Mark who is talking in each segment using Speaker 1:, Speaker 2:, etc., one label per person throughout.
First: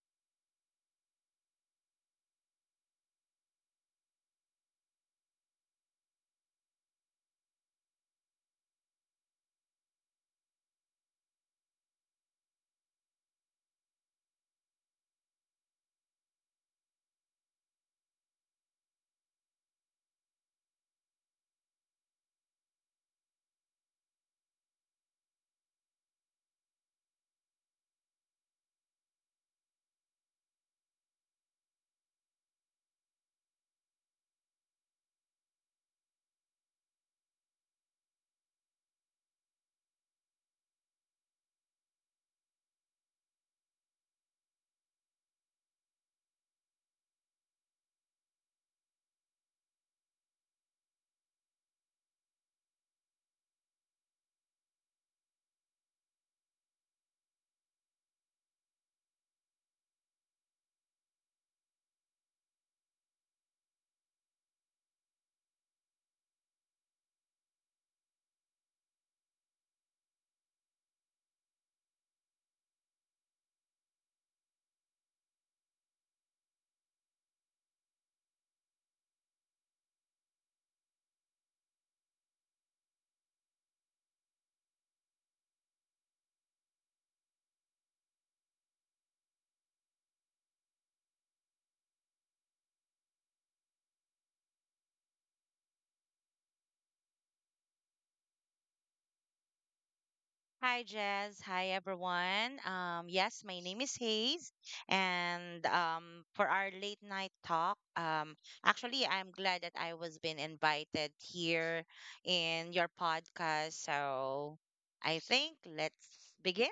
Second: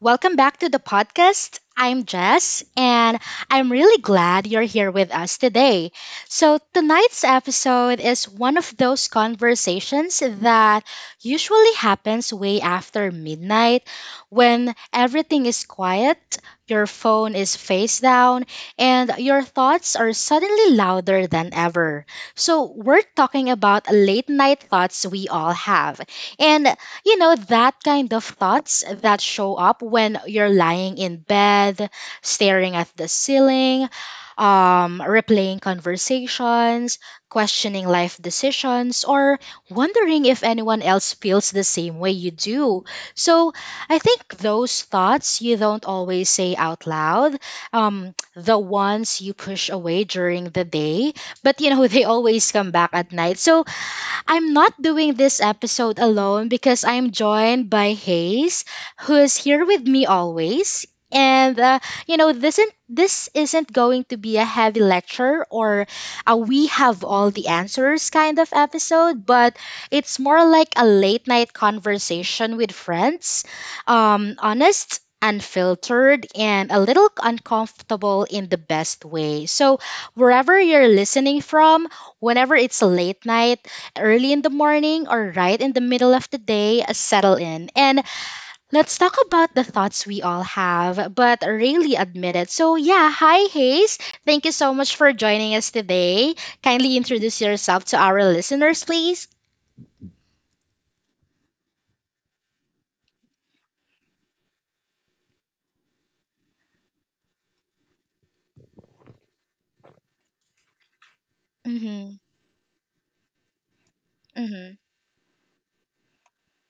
Speaker 1: Welcome back to the podcast. I'm Jess, and I'm really glad you're here with us today. So, tonight's episode is one of those conversations that usually happens way after midnight when everything is quiet, your phone is face down, and your thoughts are suddenly louder than ever. So, we're talking about late night thoughts we all have. And you know that kind of thoughts that show up when you're lying in bed staring at the ceiling, replaying conversations, questioning life decisions, or wondering if anyone else feels the same way you do. So I think those thoughts you don't always say out loud, the ones you push away during the day, but you know they always come back at night. So I'm not doing this episode alone because I'm joined by Hayes, who is here with me always. And you know, this isn't going to be a heavy lecture or a we have all the answers kind of episode, but it's more like a late night conversation with friends. Honest, unfiltered, and a little uncomfortable in the best way. So wherever you're listening from, whenever it's late night, early in the morning, or right in the middle of the day, settle in. And let's talk about the thoughts we all have, but really admit it. So, yeah, hi, Hayes. Thank you so much for joining us today. Kindly introduce yourself to our listeners, please.
Speaker 2: Hi, Jazz. Hi, everyone. Yes, my name is Hayes. And for our late night talk, actually, I'm glad that I was been invited here
Speaker 1: Mm-hmm.
Speaker 2: in your podcast. So
Speaker 1: Mm-hmm.
Speaker 2: I think let's begin.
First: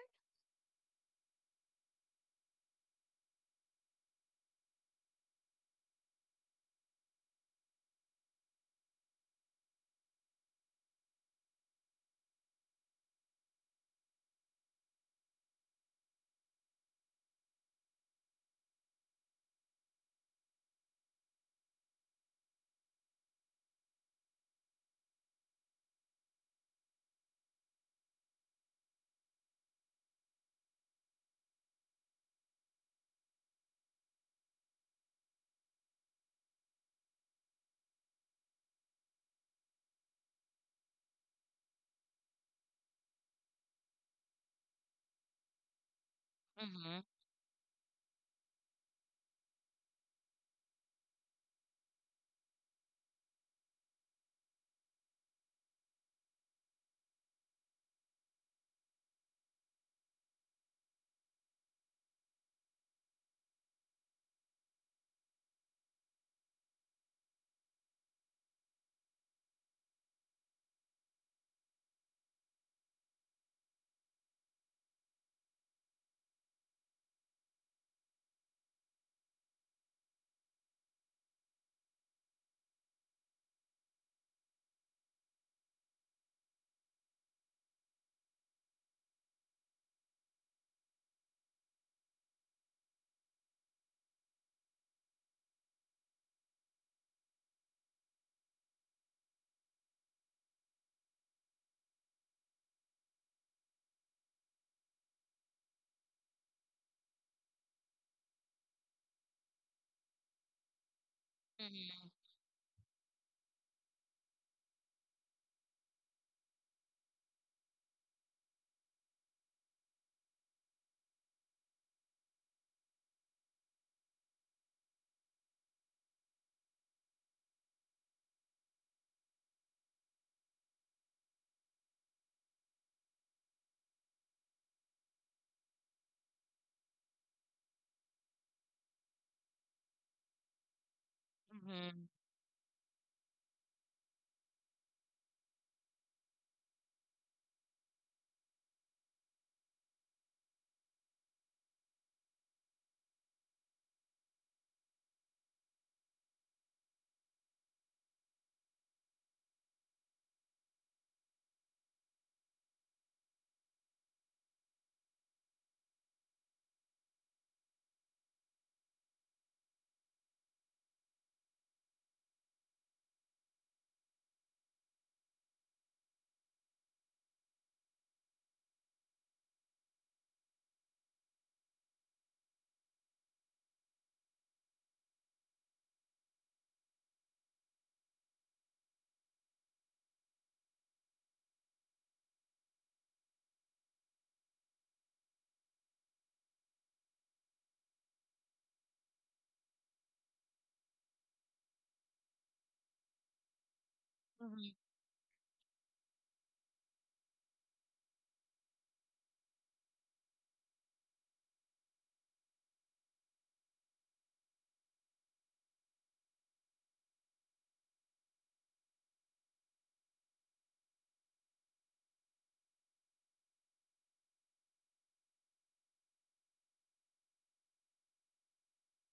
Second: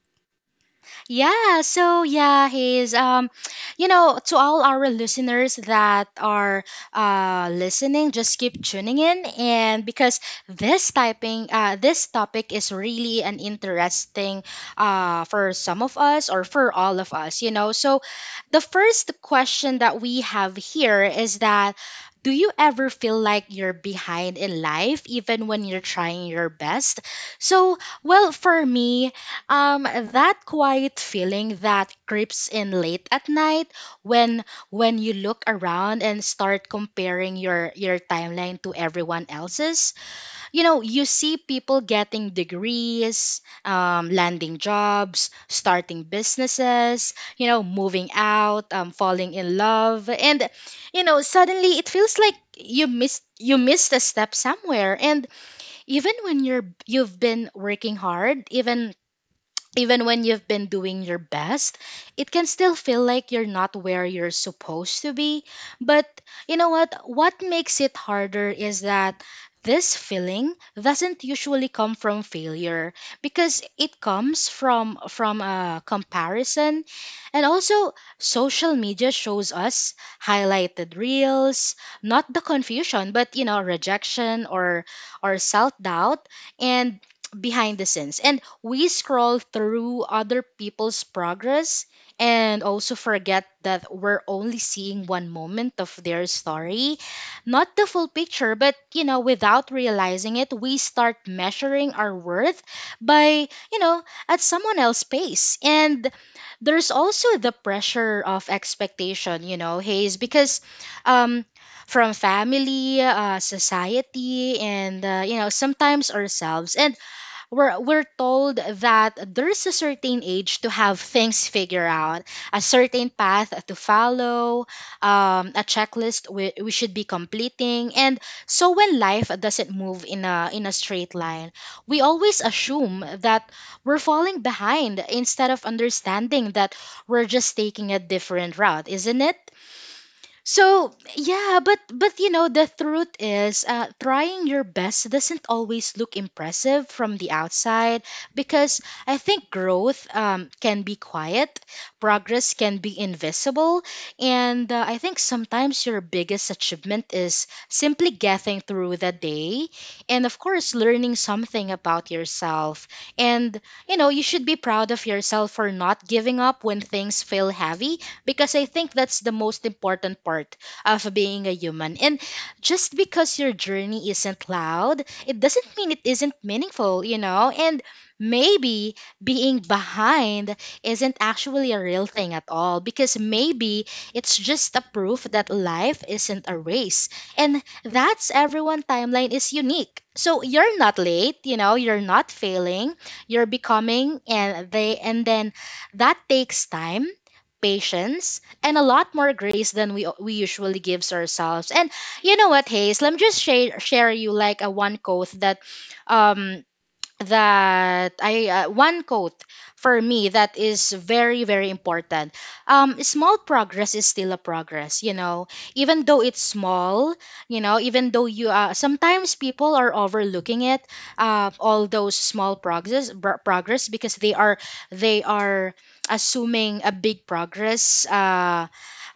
Speaker 1: Yeah, so yeah, he's you know, to all our listeners that are listening, just keep tuning in. And because this topic is really an interesting, for some of us or for all of us, you know. So the first question that we have here is that, do you ever feel like you're behind in life even when you're trying your best? So, well, for me, that quiet feeling that creeps in late at night when when you look around and start comparing your timeline to everyone else's. You know, you see people getting degrees, landing jobs, starting
Speaker 2: Mm-hmm.
Speaker 1: businesses, you know, moving out, falling in love, and you know, suddenly it feels like you missed a step somewhere. And even when you've been working hard, even when you've been doing your best, it can still feel like you're not where you're supposed to be. But you know what? What makes it harder is that this feeling doesn't usually come from failure, because it comes from a comparison. And also social media shows us highlighted reels, not the confusion, but you know, rejection, or self doubt, and behind the scenes. And we scroll through other people's progress and also forget that we're only seeing one moment of their story, not the full picture. But you know, without realizing it, we start measuring our worth by, you know, at someone else's pace. And there's also the pressure of expectation, you know, Hayes, because um, from family, society, and you know, sometimes ourselves. And we're told that there's a certain age to have things figured out, a certain path to follow, a checklist we should be completing. And so when life doesn't move in a straight line, we always assume that we're falling behind instead of understanding that we're just taking a different route, isn't it? So yeah, but
Speaker 2: Mm-hmm.
Speaker 1: you know, the truth is, trying your best doesn't always look impressive from the outside, because I think growth, can be quiet, progress can be invisible, and I think sometimes your biggest achievement is simply getting through the day, and of course learning something about yourself. And you know, you should be proud of yourself for not giving up when things feel heavy, because I think that's the most important part of being a human. And just because your journey isn't loud, it doesn't mean it isn't meaningful, you know? And maybe being behind isn't actually a real thing at all, because maybe it's just a proof that life isn't a race. And that's everyone timeline is unique. So you're not late, you know, you're not failing, you're becoming, and they and then that takes time, patience, and a lot more grace than we usually gives ourselves. And you know what, Hayes? Let me just share you like a
Speaker 2: Mm-hmm.
Speaker 1: one quote that um, that I one quote for me that is very important. Small progress is still a progress, you know, even though it's small, you know, even though you, sometimes people are overlooking it, all those progress, because they are assuming a big progress. Uh,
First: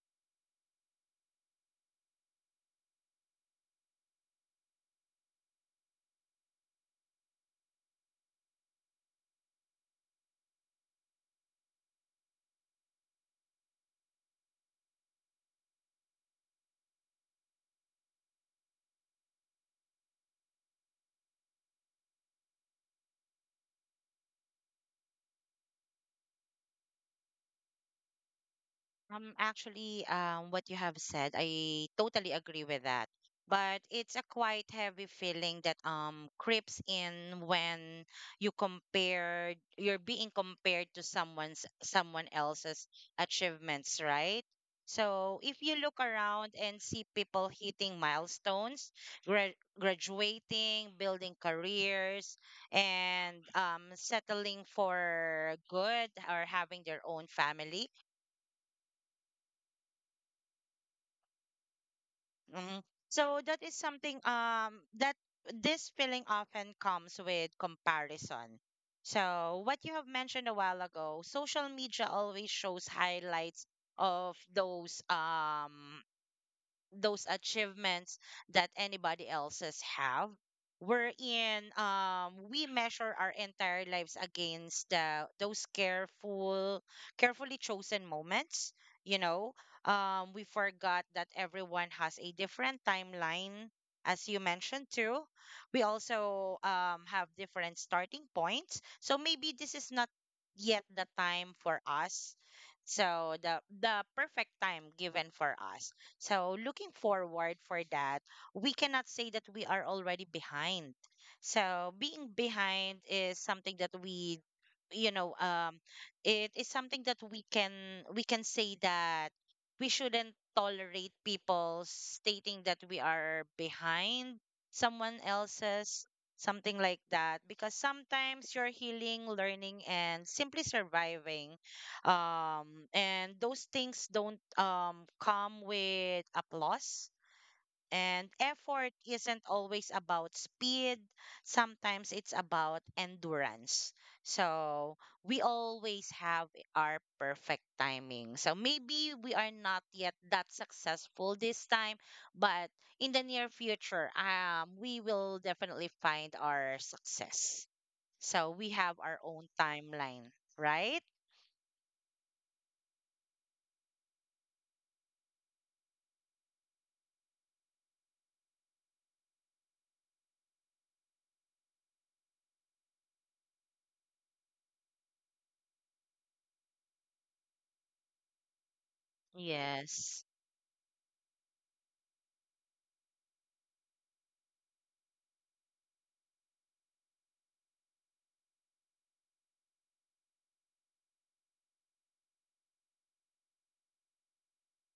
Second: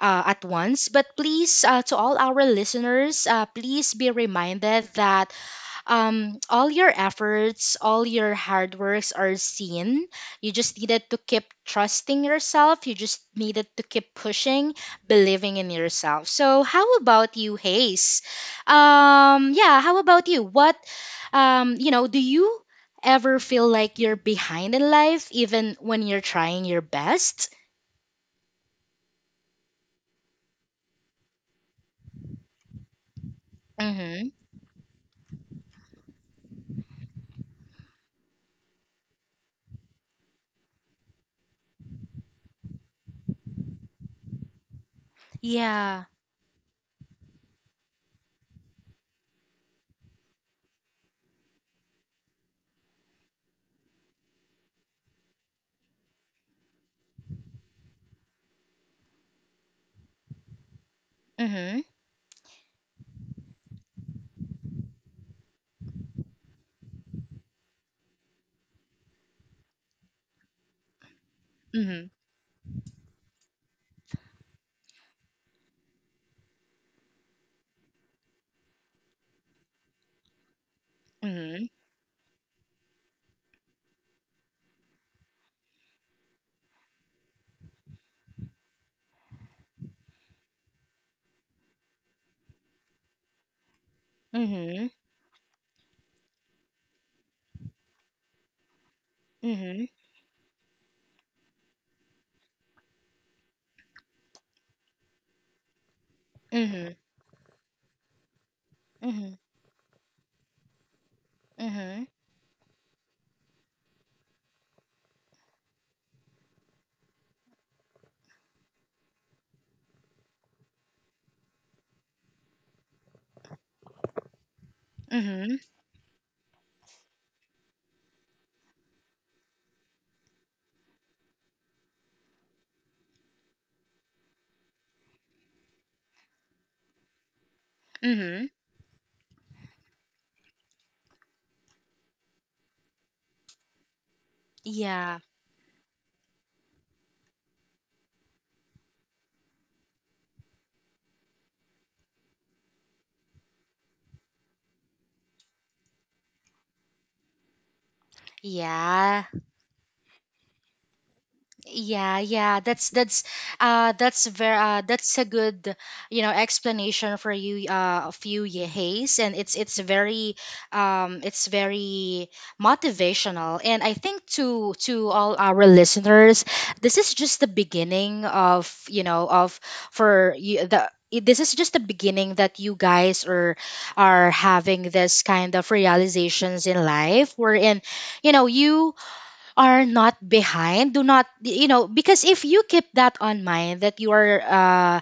Speaker 1: uh, At once. But please, to all our listeners, please be reminded that um, all your efforts, all your hard works are seen. You just needed to keep trusting yourself, you just needed to keep pushing, believing in yourself. So how about you, Hayes? Yeah, how about you? What, you know, do you ever feel like you're behind in life even when you're trying your best?
Speaker 2: Actually, what you have said, I totally agree with that. But it's a
Speaker 1: Mhm.
Speaker 2: quite heavy feeling that creeps in when you compare, you're being compared to someone else's achievements, right? So if you look
Speaker 1: Yeah.
Speaker 2: around and see people hitting milestones, gra graduating, building careers, and settling for good or having their own family.
Speaker 1: Mhm.
Speaker 2: Mm. So that is something that this feeling often comes with comparison. So what you have mentioned a while ago, social media
Speaker 1: Mhm.
Speaker 2: always shows highlights of those achievements that anybody else's have,
Speaker 1: Mhm.
Speaker 2: wherein we measure our entire lives against the those careful, carefully chosen moments, you know. We forgot that everyone has a different timeline, as you mentioned
Speaker 1: Mhm.
Speaker 2: too. We also have different starting points, so maybe this
Speaker 1: Mhm.
Speaker 2: is not yet the time for us, so the perfect time given for us. So, looking
Speaker 1: Mhm.
Speaker 2: forward for that, we cannot say
Speaker 1: Mhm.
Speaker 2: that we are already behind. So, being behind is something that we you know it is something that we can, we can say that we shouldn't tolerate people stating that we are behind someone
Speaker 1: Mhm.
Speaker 2: else's, something like that. Because sometimes you're healing, learning and simply surviving, um and those things don't come with applause, and
Speaker 1: Mhm.
Speaker 2: effort isn't always about speed. Sometimes it's about endurance. So
Speaker 1: Yeah,
Speaker 2: we always have our perfect timing, so maybe we are not yet that successful this time, but in the near future we will definitely find our success. So we have our
Speaker 1: yeah,
Speaker 2: own timeline, right?
Speaker 1: yeah. That's that's very, that's a good, you know, explanation for you, Hayes. And it's very, um, it's very motivational. And I think to all our listeners, this is just the beginning of, you know, of
Speaker 2: Yes.
Speaker 1: for you this is just the beginning that you guys are having this kind of realizations in life, wherein you know, you are not behind. Do not, you know, because if you keep that on mind that you are,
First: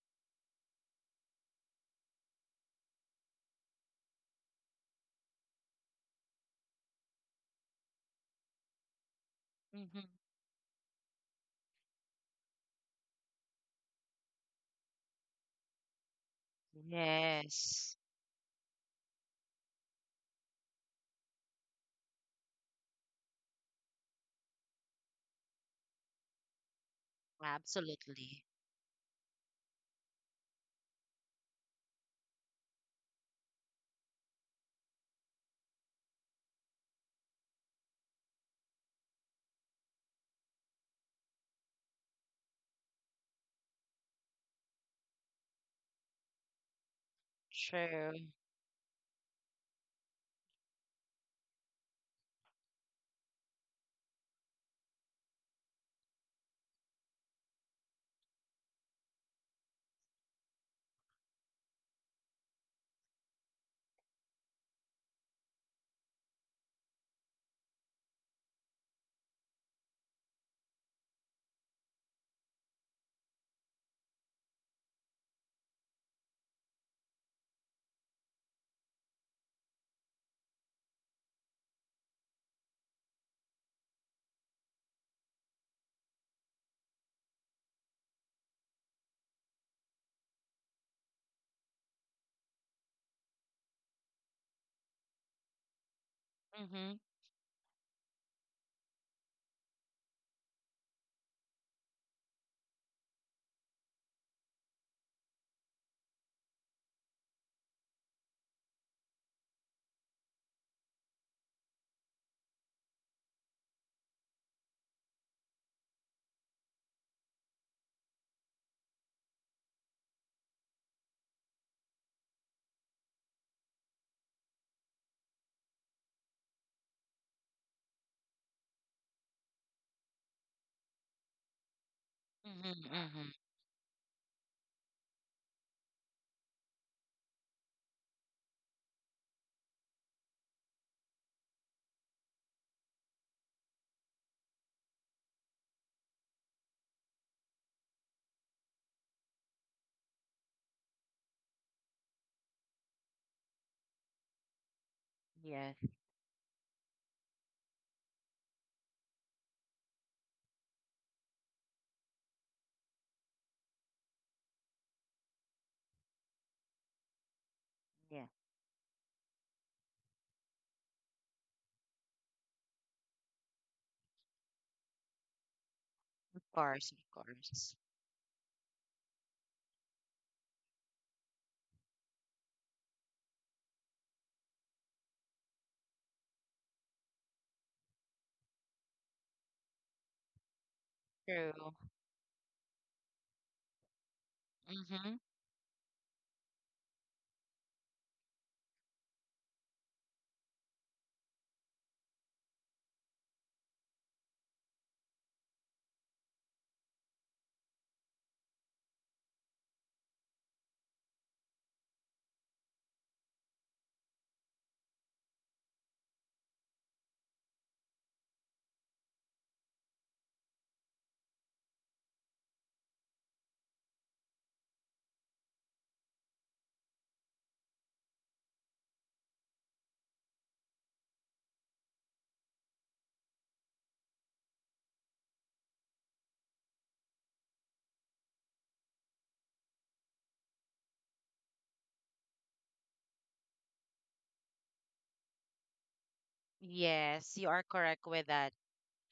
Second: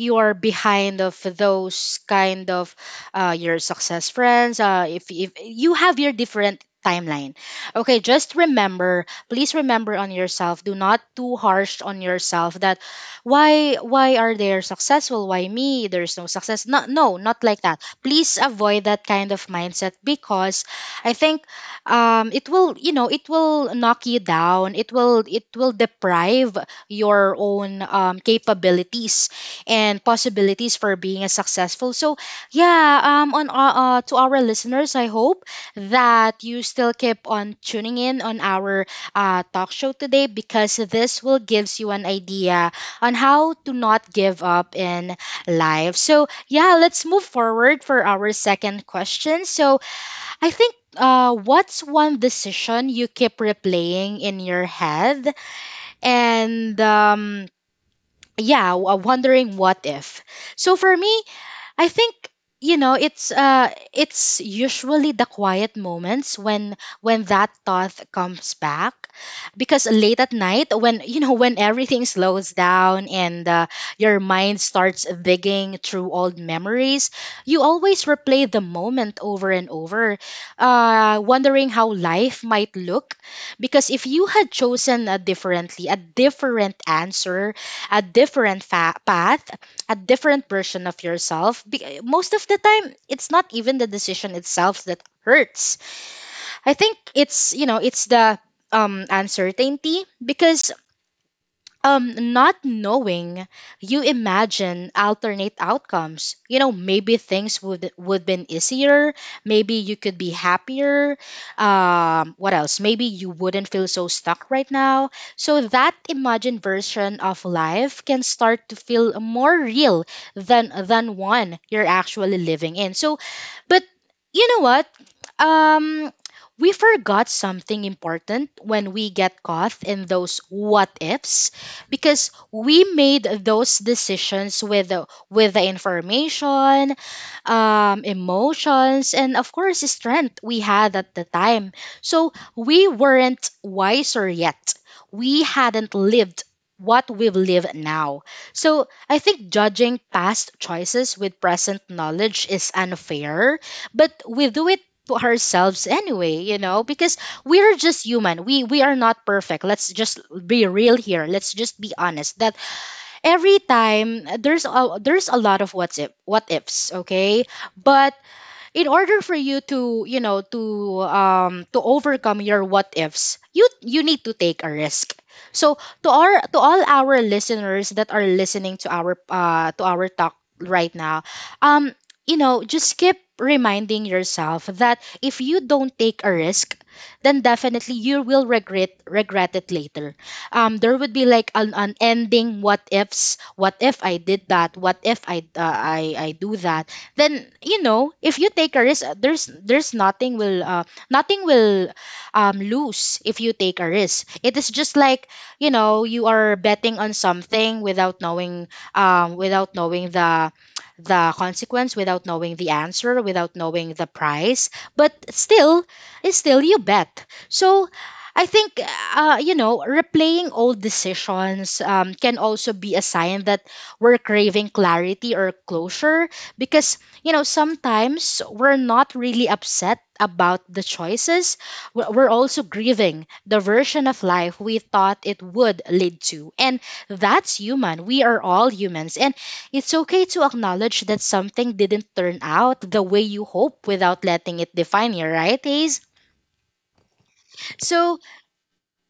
Speaker 1: you are behind of those kind of, your success friends, if you have your different timeline, okay, just remember, please remember
Speaker 2: Mm-hmm.
Speaker 1: on yourself, do not too harsh on yourself. That why, are they successful, why me, there's no success, no, no, not like that.
Speaker 2: Yes,
Speaker 1: Please avoid that kind of mindset, because I think um, it will, you know, it will knock you down, it will, deprive your own,
Speaker 2: absolutely.
Speaker 1: capabilities and possibilities for being a successful. So yeah, on to our listeners, I hope that you still keep on tuning in on our, talk show today, because this will gives you an idea on how to not give up in life. So yeah, let's move forward for
Speaker 2: True.
Speaker 1: our second question. So I think, what's one decision you keep replaying in your head, and yeah, wondering what if. So for me, I think, you know, it's usually the quiet moments when that thought comes back, because late at night when you know, when everything slows down, and your mind starts digging through old memories, you always replay the moment over and over, wondering how life might look, because if you had chosen a different answer, a different path, a different version of yourself. Most of the time, it's not even the decision itself that hurts. I
Speaker 2: Mm-hmm.
Speaker 1: think it's, you know, it's the, uncertainty, because not knowing, you imagine alternate outcomes. You know, maybe things would been easier. Maybe you could be happier. What else? Maybe you wouldn't feel so stuck right now. So that imagined version of life can start to feel more real than one you're actually living in. So, but you know what? Um, we forgot something important when we get caught in those what ifs, because we
Speaker 2: Mm-hmm.
Speaker 1: made
Speaker 2: Mm-hmm.
Speaker 1: those decisions with with the information, emotions, and of course, strength we had at the time. So we weren't wiser yet. We hadn't lived what we've lived now. So I think judging past choices with present knowledge is unfair, but we do it to
Speaker 2: Yes,
Speaker 1: ourselves anyway, you know, because we are just human. We are not perfect. Let's just be real here. Let's just be honest. That every time there's a lot of what's if what ifs, okay, but
Speaker 2: yeah.
Speaker 1: in order for you to, to overcome your what ifs, you need to take a risk. So to
Speaker 2: Of
Speaker 1: our to all
Speaker 2: course, of
Speaker 1: our
Speaker 2: course.
Speaker 1: listeners that are listening to our talk right now, um you know, just keep reminding yourself that if you don't take a risk, then definitely you will regret it later. Um, there would be like
Speaker 2: True.
Speaker 1: an ending what ifs. What if I did that? What
Speaker 2: Mm-hmm.
Speaker 1: if I, I do that? Then, you know, if you take a risk, there's nothing will, nothing will, lose if you take a risk. It is just like, you know, you are betting on something without knowing, without knowing the consequence, without knowing the answer, without knowing the price. But still, it's still you bet. So I think, you know, replaying old decisions can also be a sign that we're craving clarity or closure, because, you know, sometimes we're not really upset about the choices. We're also grieving the version of life we thought it would lead to. And that's human. We are all humans. And it's okay to acknowledge that something didn't turn out the way you hope without letting it define you, right, Ace?
Speaker 2: Yes, you are correct
Speaker 1: So,
Speaker 2: with that.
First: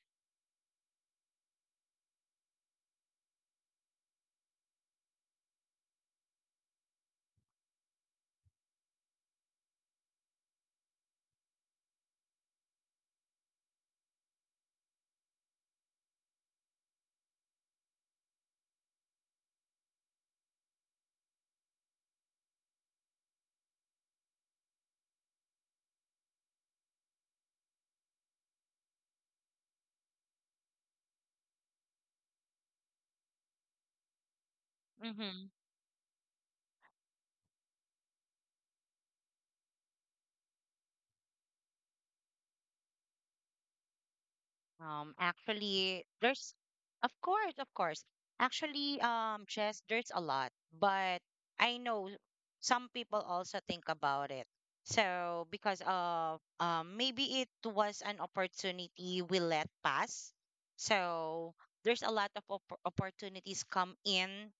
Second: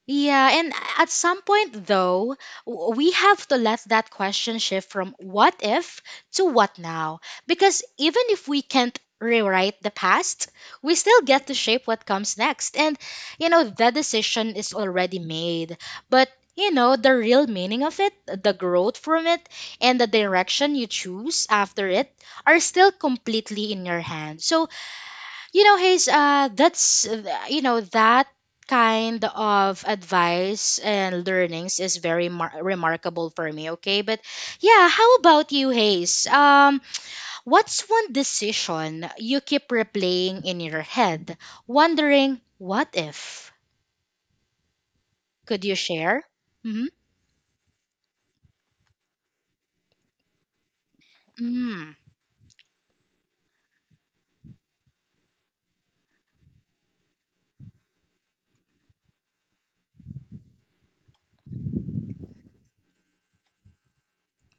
Speaker 1: yeah, and at some point, though, we have to let that question shift from what if to what now. Because even if we can't rewrite the past, we still get to shape what comes next. And, you know, the decision is already made. But, you know, the real meaning of it, the growth from it, and the direction you choose after it are still completely in your hands. So, you know, Hayes, that's, you know, that kind of advice and learnings is very remarkable for me, okay? But yeah, how
Speaker 2: Mm-hmm.
Speaker 1: about you, Hayes? What's one decision you keep replaying in your head, wondering, what if?
Speaker 2: Um,
Speaker 1: Could you
Speaker 2: actually,
Speaker 1: share?
Speaker 2: there's,
Speaker 1: Mm-hmm.
Speaker 2: of course, of course. Actually, Jess, there's a lot, but I
Speaker 1: Mm-hmm.
Speaker 2: know some people also think about it. So because of maybe it was an opportunity we let pass. So there's a lot of opportunities come in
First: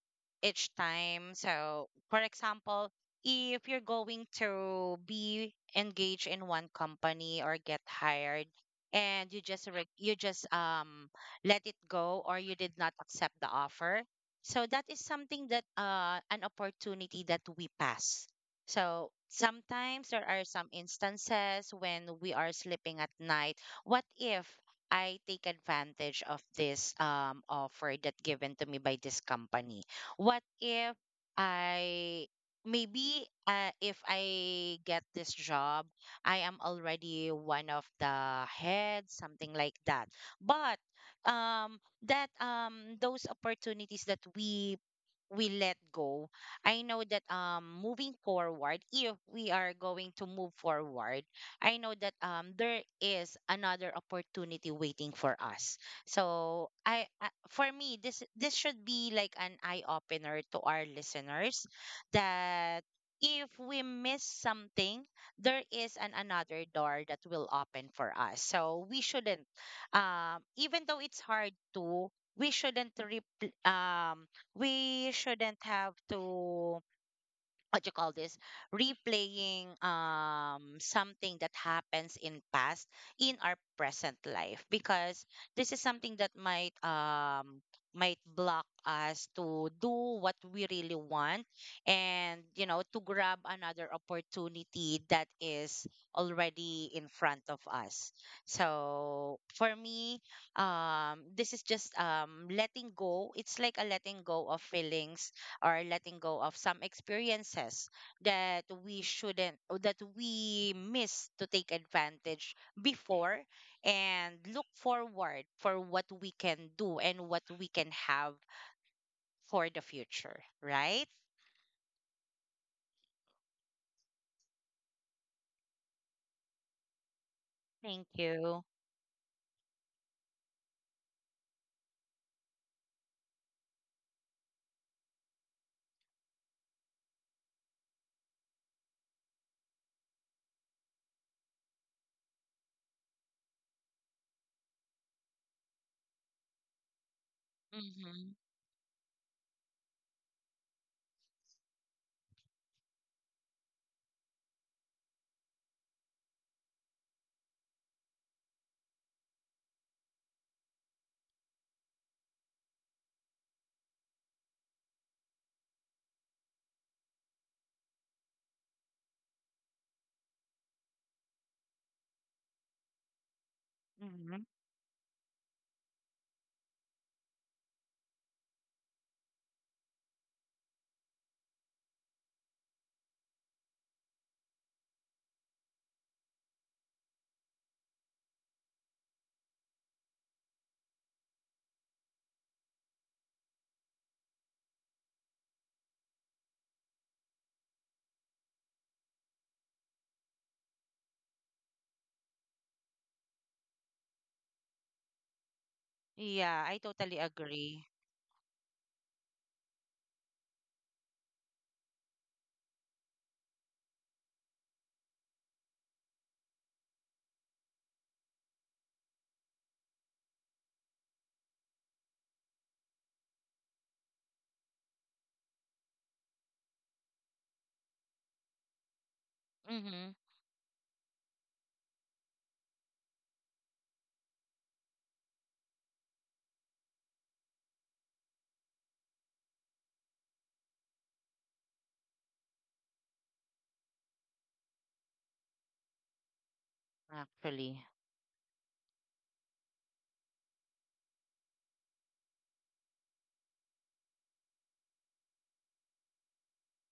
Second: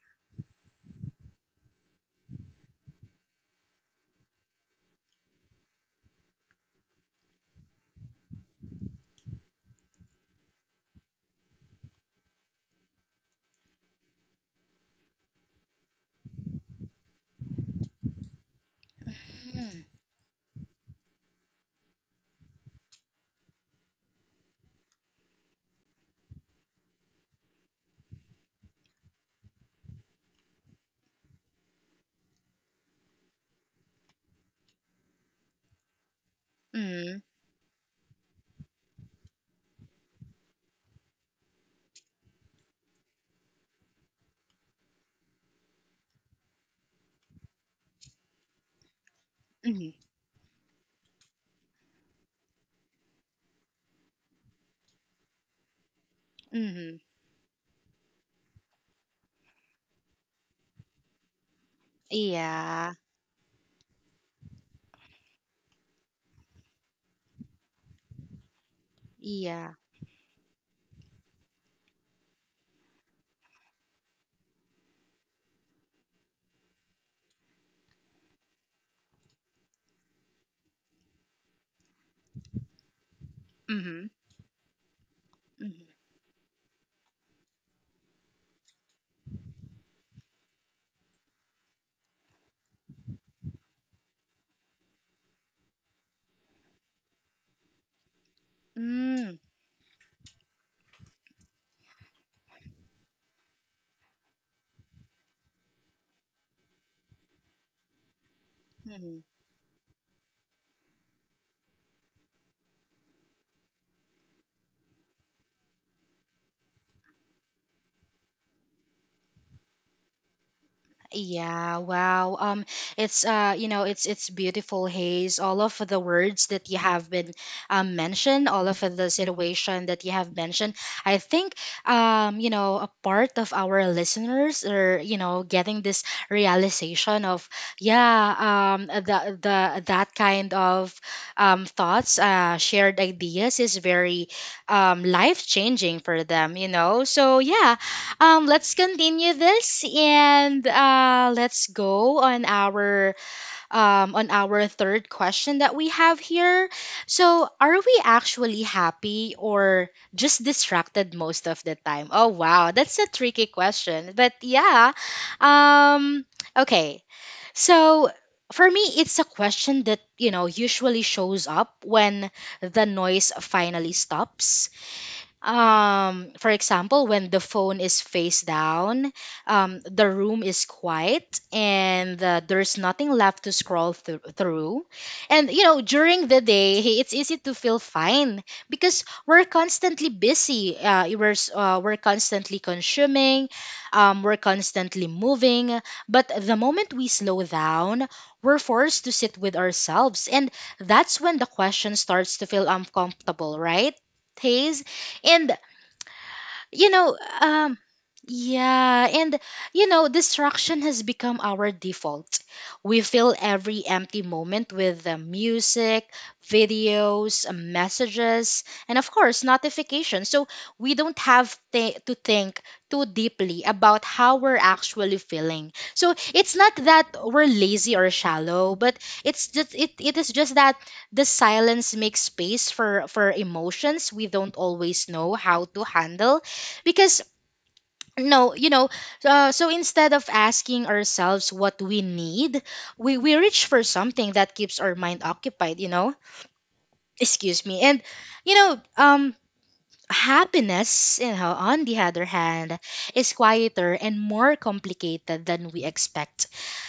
Speaker 2: each time. So, for example, if you're going to be engaged in one company or get hired and you just let it go, or you did not accept the offer, so that is something that an opportunity that we pass. So sometimes there are some instances when we are sleeping at night, what if I take advantage of this offer that given to me by this company. What if I, maybe if I get this job I am
Speaker 1: Mm-hmm.
Speaker 2: already one of the heads, something like that. But um, that those opportunities that we let go, I know that moving forward, if we are
Speaker 1: Mm-hmm.
Speaker 2: going to move forward, I know that there is another opportunity waiting for us. So
Speaker 1: Mm-hmm.
Speaker 2: I for me, this should be like an eye opener to our listeners that
Speaker 1: Yeah.
Speaker 2: if we miss something, there is an another door that will open for us. So we shouldn't,
Speaker 1: Yeah.
Speaker 2: even though it's hard to, we shouldn't repl- um we shouldn't have to, what you call this, replaying something that happens in past in our
Speaker 1: Mm-hmm.
Speaker 2: present life, because this is
Speaker 1: Mm-hmm.
Speaker 2: something that might block us to do what we really want, and you know, to grab another opportunity that is already in front of us.
Speaker 1: Mm-hmm.
Speaker 2: So for me, this is just letting go. It's like a letting go of feelings, or letting go of some experiences that we
Speaker 1: Mm-hmm.
Speaker 2: shouldn't, or that we miss to take advantage before, and look forward for what we can do and what we can have for the future, right?
Speaker 1: Yeah, wow. It's, you know, it's beautiful, Haze. All of the words that you have been,
Speaker 2: Thank
Speaker 1: mentioned, all
Speaker 2: you.
Speaker 1: of the situation that you have mentioned. I think, you know, a part of our listeners are, you know, getting this realization of, yeah, the that kind of thoughts, shared ideas is very life changing for them. You know, so yeah,
Speaker 2: Mm-hmm.
Speaker 1: let's continue this and, let's go on our third question that we have here. So, are we actually happy or just distracted most of the time? Oh wow, that's a tricky question. But yeah, um, okay. So for me, it's a question that, you know, usually shows up when the noise finally
Speaker 2: Mm-hmm.
Speaker 1: stops. For example, when the phone is face down, the room is quiet and, there's nothing left to scroll through. And, you know, during the day, hey, it's easy to feel fine because we're constantly busy. We're constantly consuming, we're constantly moving. But the moment we slow down, we're forced to sit with ourselves. And that's when the question starts to feel uncomfortable, right, Hey? And,
Speaker 2: Yeah, I
Speaker 1: you know,
Speaker 2: totally agree.
Speaker 1: yeah, and you know, distraction has become our default. We fill every empty moment with, music, videos, messages, and of course, notifications. So we don't have to think too deeply about how we're actually feeling. So it's not that we're lazy or shallow, but it's just
Speaker 2: Mm-hmm.
Speaker 1: it is just that the silence makes space for emotions we don't always know how to handle. Because, no you know, so instead of asking ourselves what we need, we reach for something that keeps our mind occupied, you know? Excuse
Speaker 2: Actually.
Speaker 1: me. And, you know, happiness, you know, on the other hand, is quieter and more complicated than we expect,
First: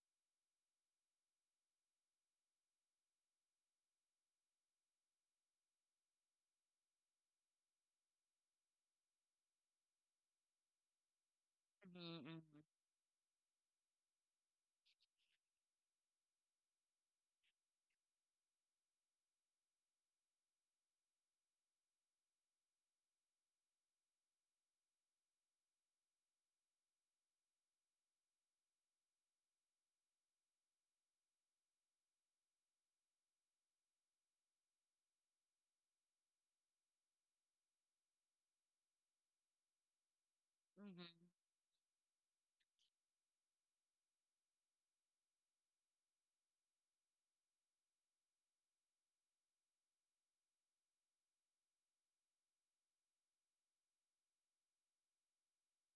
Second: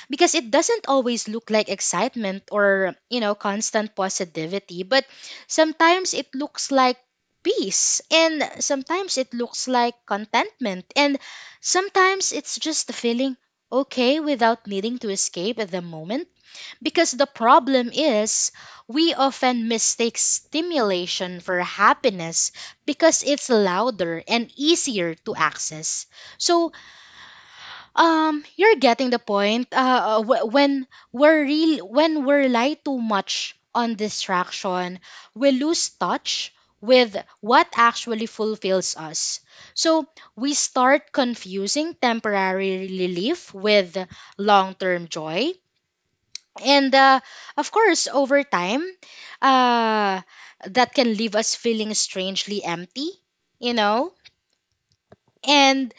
Speaker 1: because it doesn't always look like excitement or, you know, constant positivity, but sometimes it looks like peace, and sometimes it looks like contentment, and sometimes
Speaker 2: Mm-hmm.
Speaker 1: it's just the feeling okay without needing to escape at the moment. Because the problem is, we often mistake stimulation for happiness because it's louder and easier to access. So, you're getting the point. When we're real, when we rely too much on distraction, we lose touch with what actually fulfills us. So we
Speaker 2: Mm-hmm.
Speaker 1: start confusing temporary relief with long-term joy, and, of course, over time, uh, that can leave us feeling strangely empty, you know? And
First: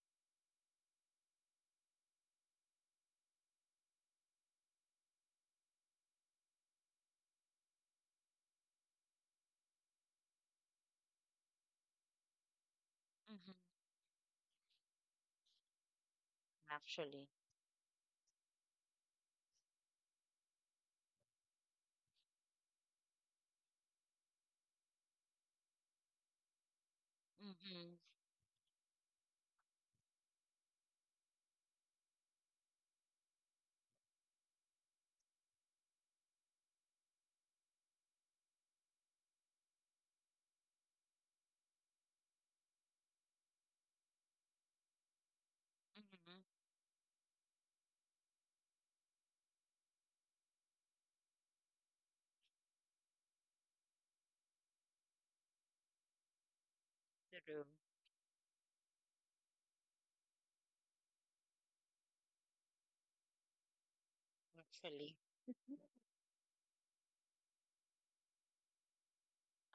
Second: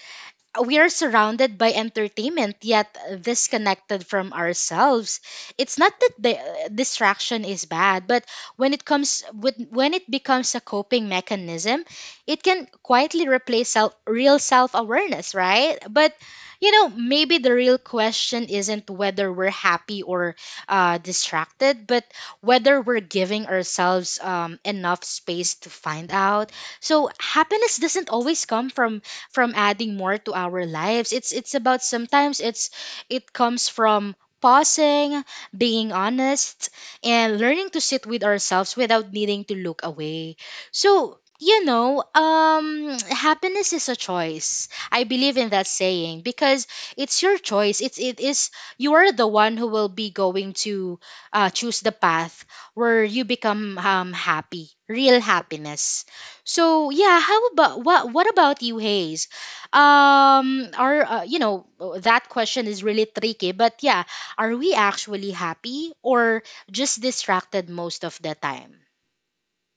Speaker 1: we are surrounded by entertainment yet disconnected from ourselves. It's not that the, distraction is bad, but when it comes with when it becomes a coping mechanism, it can quietly
Speaker 2: Mm-hmm.
Speaker 1: replace self real self awareness, right? But you know,
Speaker 2: Actually.
Speaker 1: maybe the real question isn't whether we're happy or, distracted, but whether we're giving ourselves enough space to find out. So happiness
Speaker 2: Mm-hmm.
Speaker 1: doesn't always come from adding more to our lives. It's about, sometimes it's, it comes from pausing, being honest, and learning to sit with ourselves without needing to look away. So, you know, happiness is a choice. I believe in that saying
Speaker 2: Mm-hmm.
Speaker 1: because it's your choice. It is you are the one who will be going to, choose the path where you become happy, real happiness. So yeah, how
Speaker 2: True.
Speaker 1: about, what about you, Hayes? Are, you know, that question is really tricky, but yeah, are we
Speaker 2: Actually.
Speaker 1: actually happy or just distracted most of the time?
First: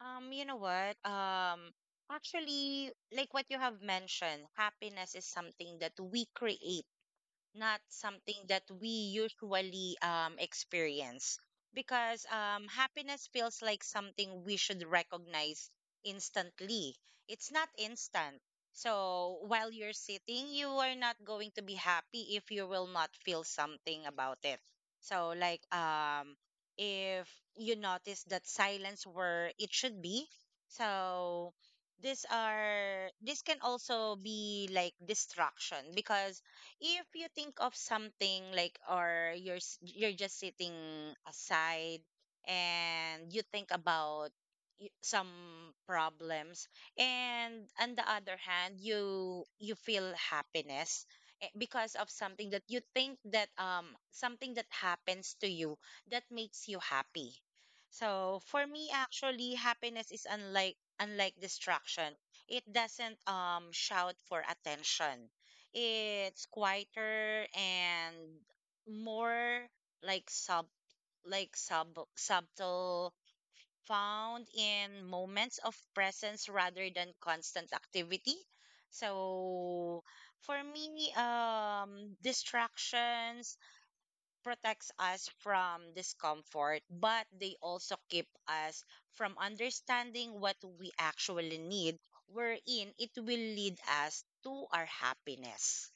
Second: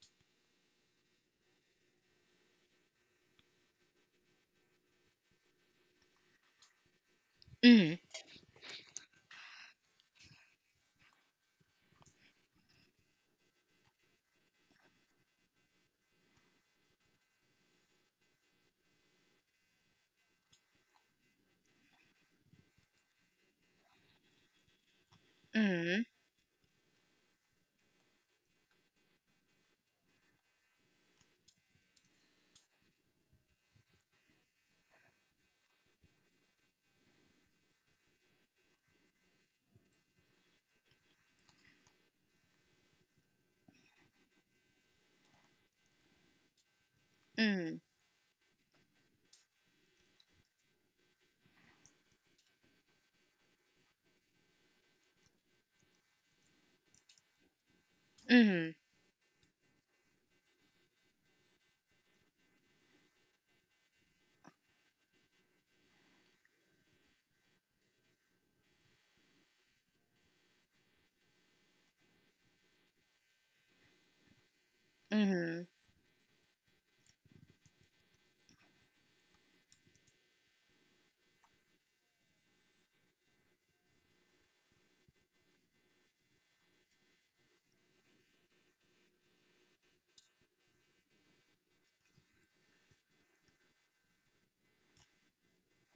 Speaker 2: You know what? Actually, like what you have mentioned, happiness is something that we create, not
Speaker 1: Mm,
Speaker 2: something that we usually experience. Because happiness feels like something we should recognize instantly. It's not instant. So while you're sitting, you are not going to be happy if you will not feel something about it. So like
Speaker 1: mm,
Speaker 2: if you notice that silence where it should be. So these are, this can also be like distraction, because if you think of something like, or you're just sitting aside and you think about some problems, and
Speaker 1: mm,
Speaker 2: on the other hand you you feel happiness, eh, because of something that you think that something that happens to you, that makes you happy. So for
Speaker 1: mm,
Speaker 2: me actually, happiness is unlike distraction. It doesn't shout for attention. It's quieter and more, like like sub subtle, found in moments
Speaker 1: mm.
Speaker 2: of presence rather than constant activity. So for me, distractions protects us from discomfort, but they also keep us from understanding what we actually need, wherein it will lead us to our happiness.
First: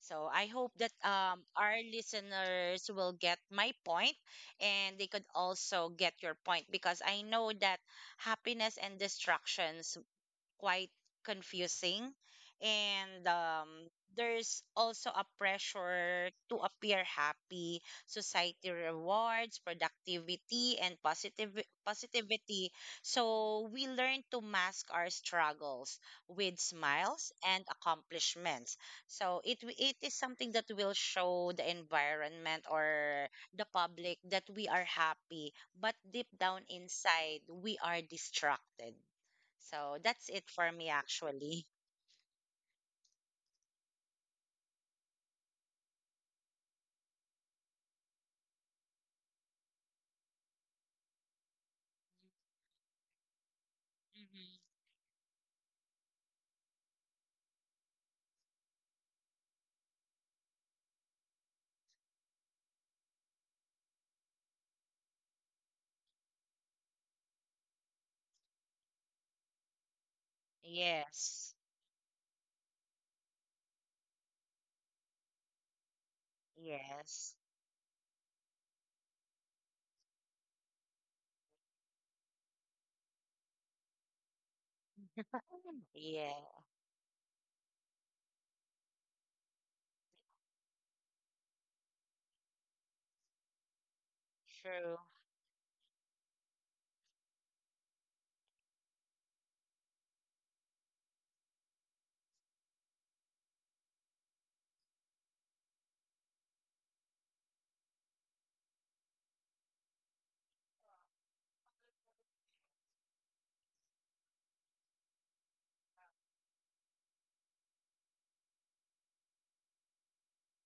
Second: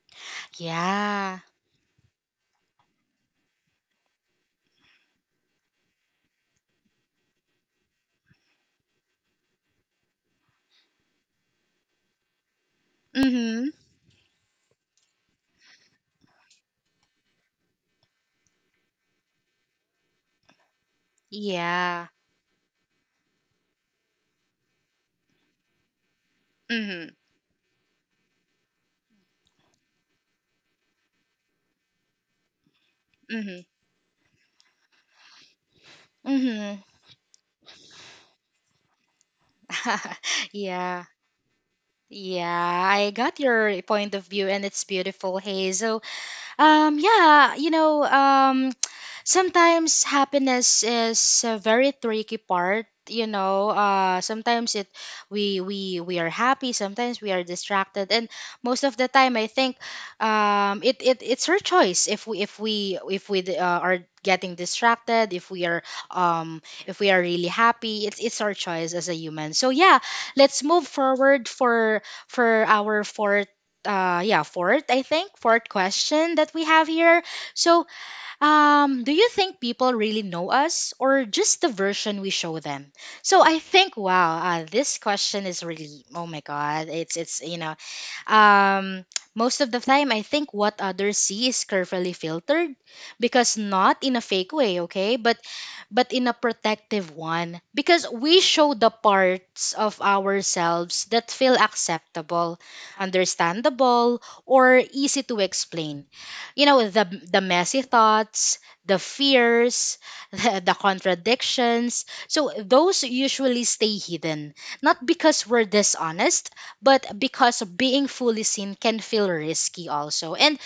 Speaker 2: So I hope that
Speaker 1: Yeah.
Speaker 2: our listeners will get my point and they could also get your point, because I know that happiness and distractions quite confusing. And
Speaker 1: Mm-hmm.
Speaker 2: there's also a pressure to appear happy. Society rewards productivity and positive
Speaker 1: Yeah.
Speaker 2: positivity. So we learn to mask our struggles with
Speaker 1: Mm-hmm.
Speaker 2: smiles and accomplishments. So it is something that will show the environment or
Speaker 1: Mm-hmm.
Speaker 2: the public that we are happy, but deep down
Speaker 1: Mm-hmm.
Speaker 2: inside we are distracted. So that's it for me,
Speaker 1: Yeah.
Speaker 2: actually.
Speaker 1: Yeah, I got your point of view and it's beautiful, Hey. Yeah, you know, sometimes happiness is a very tricky part. You know,
Speaker 2: Mm-hmm.
Speaker 1: sometimes it, we are happy, sometimes we are distracted, and most of the time, I think, it's our choice if we, if we, are getting distracted, if we are, um if we are really happy, it's our choice as a human. So yeah, let's move forward
Speaker 2: Yes.
Speaker 1: for our fourth, yeah fourth I think fourth question that we have here.
Speaker 2: Yes.
Speaker 1: So, do you think people really know us or just the version we show them? So I think, wow, this question is really, oh my
Speaker 2: Yeah.
Speaker 1: god, it's, you know, um, most of the time, I think what others see is carefully filtered, because not in a fake way,
Speaker 2: True.
Speaker 1: okay, but in a protective one, because we show the parts of ourselves that feel acceptable, understandable, or easy to explain. You know, the messy thoughts, the fears, the contradictions. So those usually stay hidden, not because we're dishonest, but because being fully seen can feel risky also. And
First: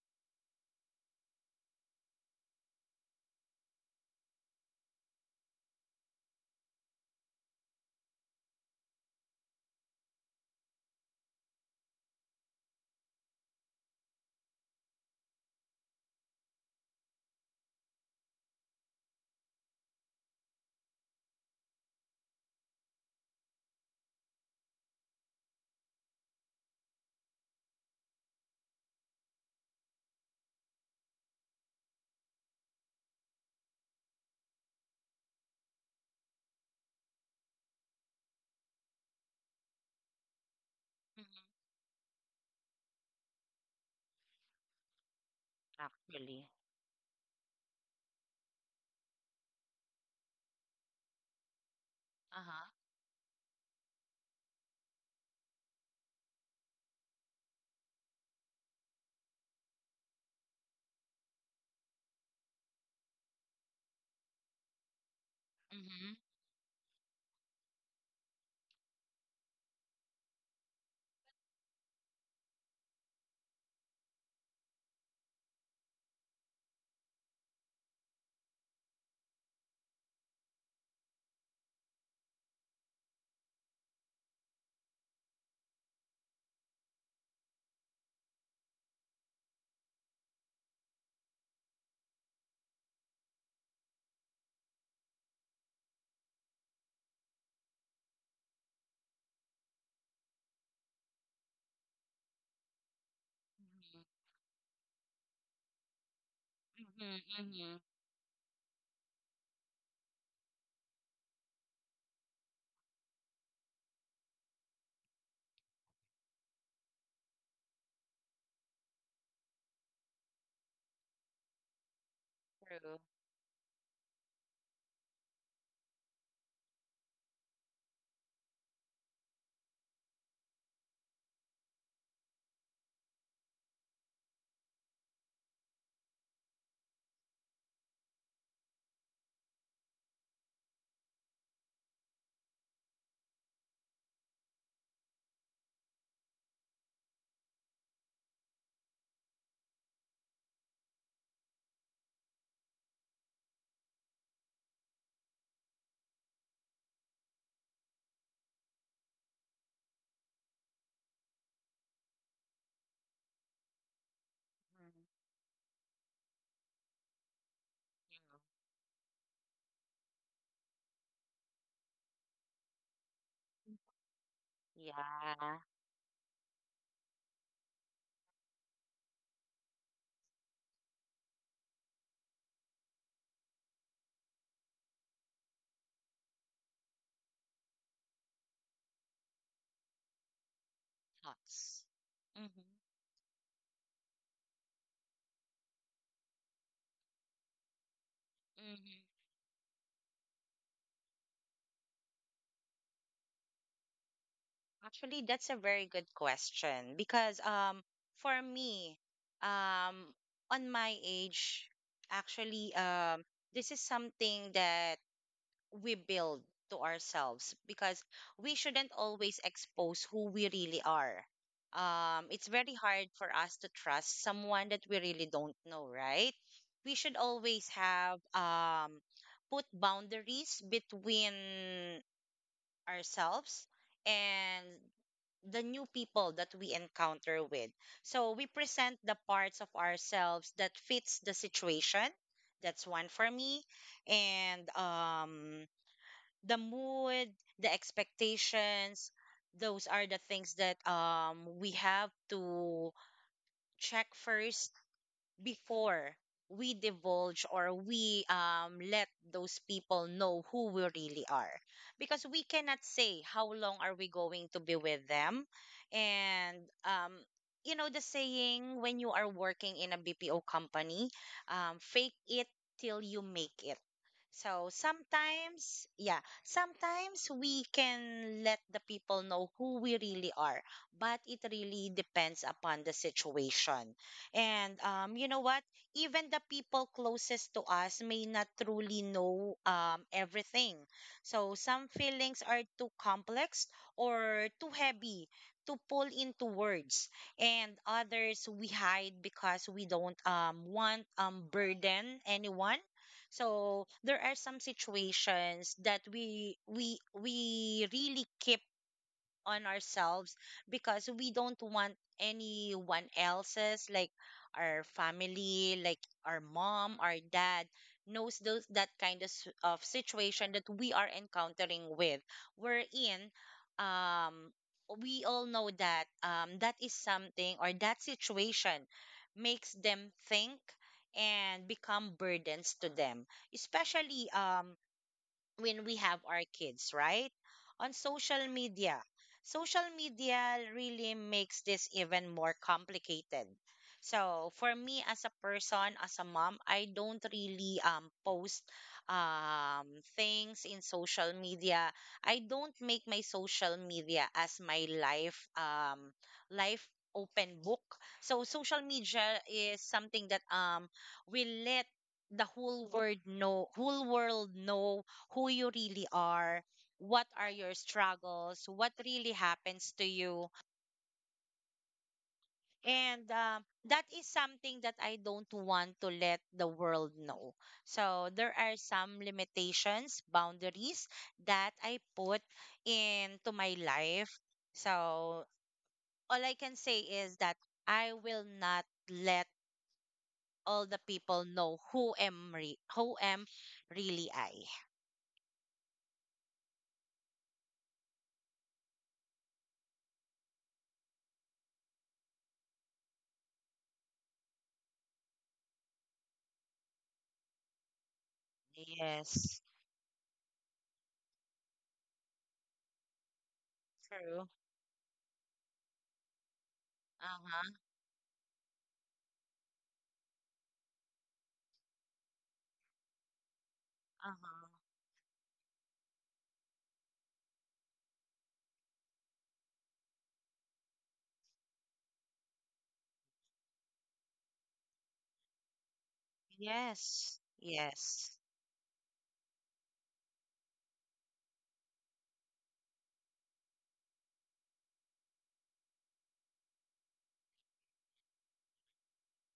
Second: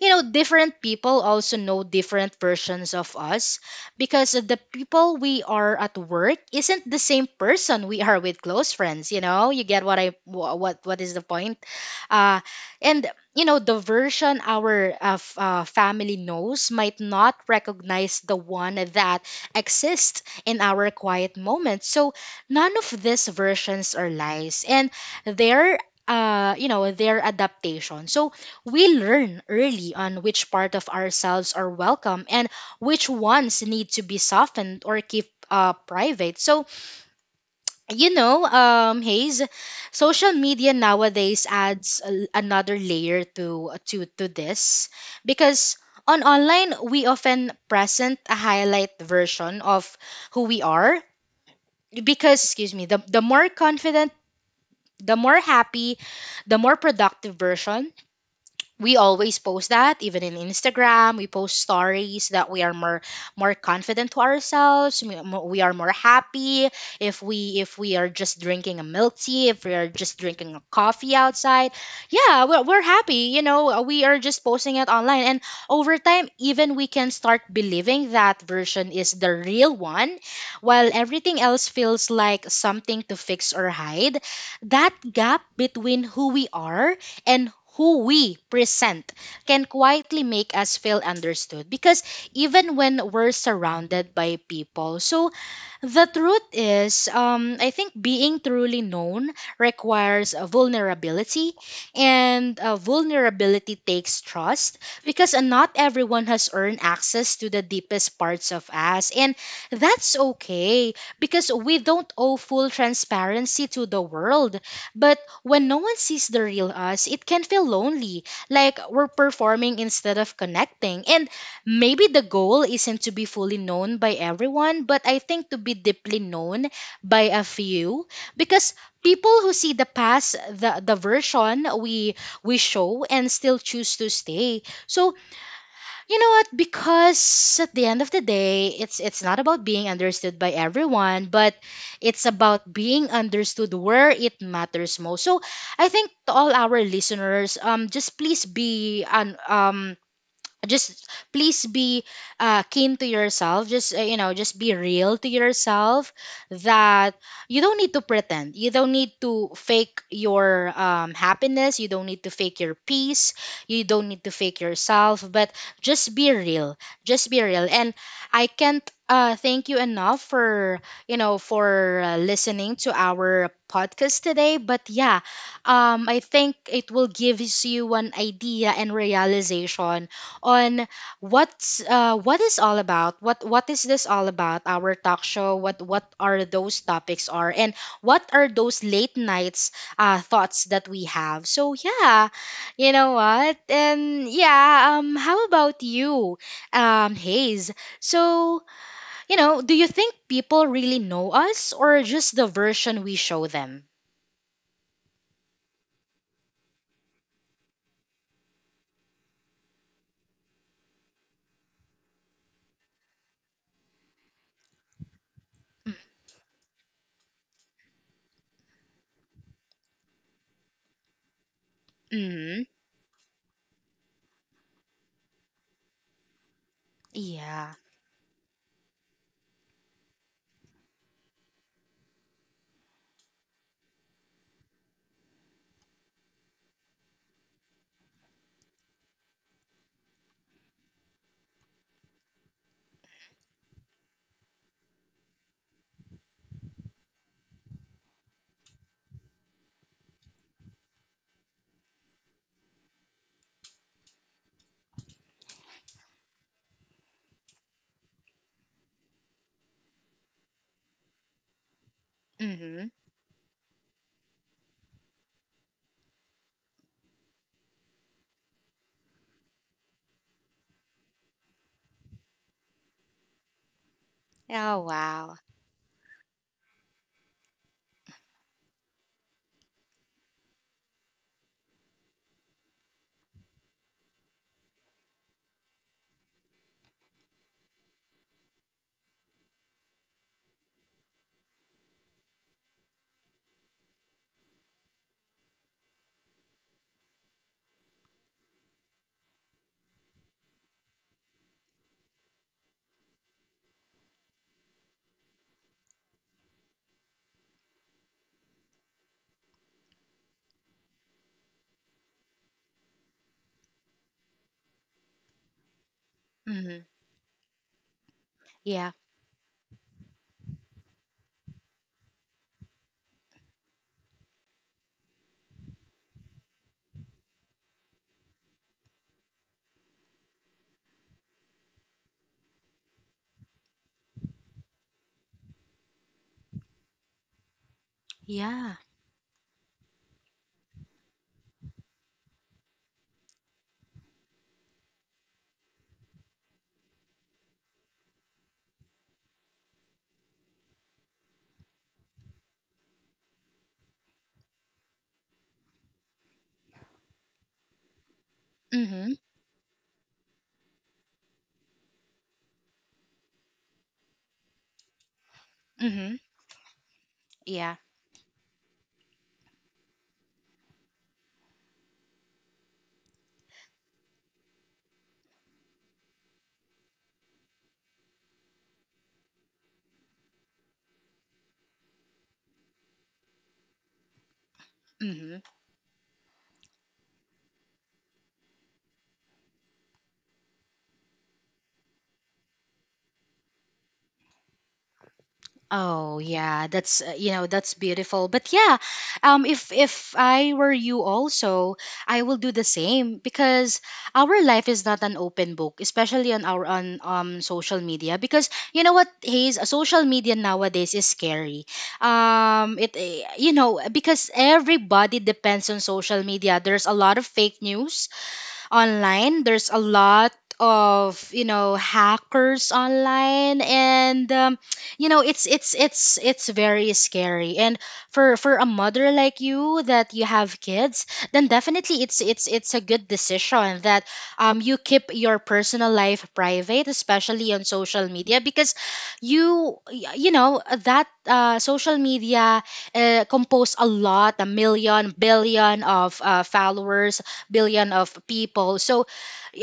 Speaker 1: you know, different people also know different versions of us, because the people we are at work isn't the same person we are with close friends, you know? You get what I, what what is the point? uh, and you know, the version our, family knows might not recognize the one that exists in our quiet moments. So none of these versions are lies, and they're, you know, their adaptation. So we learn early on which part of ourselves are welcome and which ones need to be softened or keep, private. So, you know, Hayes, social media
Speaker 2: Mm-hmm.
Speaker 1: nowadays adds another layer to this, because on
Speaker 2: Actually.
Speaker 1: online we often present a highlight version of who we are, because,
Speaker 2: Uh-huh.
Speaker 1: excuse me, the more confident, the more happy, the more productive version. We always post that. Even in Instagram, we post stories that we are more, more confident to ourselves, we are more
Speaker 2: Mm-hmm.
Speaker 1: happy. If we, if we are just drinking a milk tea, if we are just drinking a coffee outside, yeah, we're happy, you know, we are just posting it online. And over time, even we can start believing that version is the real one, while everything else feels like something to fix or hide. That gap between who we are and who we present can quietly make us feel understood, because even when we're surrounded by people. So the truth is, I think being truly known requires a vulnerability, and a vulnerability
Speaker 2: Mm-hmm.
Speaker 1: takes trust, because, not everyone has earned access to
Speaker 2: Mm-hmm.
Speaker 1: the
Speaker 2: Mm-hmm.
Speaker 1: deepest parts of us, and that's okay, because we don't owe full transparency to the world. But when no one sees the real us, it can feel lonely, like we're performing instead of connecting. And maybe the goal
Speaker 2: True.
Speaker 1: isn't to be fully known by everyone, but I think to be deeply known by a few, because people who see the past, the version we show and still choose to stay. So, you know what? Because at the end of the day, it's not about being understood by everyone, but it's about being understood where it matters most. So, I think to all our listeners, just please be an just please be keen to yourself, just just be real to yourself. That You don't need to pretend, you don't need to fake your happiness, you don't need to fake your peace, you don't need to fake yourself,
Speaker 2: Mm-hmm.
Speaker 1: but just be real, just be real. And I can't thank you enough for for listening to our podcast today. But yeah.
Speaker 2: Yeah.
Speaker 1: I think it will give you an idea and realization on what is all about, what is this all about, our talk show, what are those topics, are and what are those late nights, thoughts that we have. So
Speaker 2: Thoughts.
Speaker 1: yeah.
Speaker 2: Mm-hmm.
Speaker 1: you know what and yeah. How about you, Hayes? So,
Speaker 2: Mm-hmm.
Speaker 1: do you think people really know us, or just the version we show them?
Speaker 2: Actually, that's a very good question because for me um on my age, actually, this is something that we build to ourselves because we shouldn't always expose who we really are. It's
Speaker 1: Mm-hmm.
Speaker 2: very hard for us to trust someone that we really don't know, right? We should always
Speaker 1: Yeah.
Speaker 2: have put boundaries between ourselves and the new people that we encounter with. So we present the parts of ourselves that fits the situation. That's one for me. And the mood, the expectations, those are the things that we have to check first before we divulge, or we let those people know who we really are, because we cannot
Speaker 1: Mm-hmm.
Speaker 2: say how long are we going to be with them. And um, you know the saying, when you are working in a BPO company, fake it till you make it. So
Speaker 1: Oh, wow.
Speaker 2: sometimes, yeah, sometimes we can let the people know who we really are, but it really depends upon the situation. And you know what? Even the people closest to us may not truly know everything. So some feelings are too complex or too heavy to pull into words, and others we hide because we don't want burden anyone. So there are some situations that we really keep on ourselves because we don't want anyone else's, like our family, like our
Speaker 1: Mm-hmm.
Speaker 2: mom, our dad, knows those,
Speaker 1: Yeah,
Speaker 2: that kind of, of situation that we are encountering with, we're in um we all know that that is something, or that situation makes them think and become burdens to them, especially when we have our kids, right? On social
Speaker 1: yeah.
Speaker 2: media. Social media really makes this even more complicated. So, for me as a person, as a mom, I don't really post um, things in social media. I don't make my social media as my life, open book. So, social
Speaker 1: Mm-hmm.
Speaker 2: media is something that will let the whole world know who you really
Speaker 1: Mm-hmm.
Speaker 2: are, what are
Speaker 1: Yeah.
Speaker 2: your struggles, what really happens to you. And that is something that I don't want to let the world know. So there are some limitations, boundaries that I put into my life.
Speaker 1: Mm-hmm.
Speaker 2: So all I can say is that I will not let all the people know who am really I.
Speaker 1: Oh yeah, that's that's beautiful. But yeah, if I were you also, I will do the same, because our life is not an open book, especially on our on social media. Because you know what, Hayes,
Speaker 2: Yes.
Speaker 1: social media nowadays is scary. It eh, you know Because
Speaker 2: True.
Speaker 1: everybody depends on social media. There's a lot of fake
Speaker 2: Uh-huh.
Speaker 1: news online. There's a lot of hackers online, and
Speaker 2: Uh-huh.
Speaker 1: it's very scary. And for a mother like you that you have kids, then definitely it's it's a good decision that you keep your personal life private,
Speaker 2: Yes,
Speaker 1: especially on social
Speaker 2: yes.
Speaker 1: media, because you know that social media compose a lot, a million, billion of followers, billion of people. So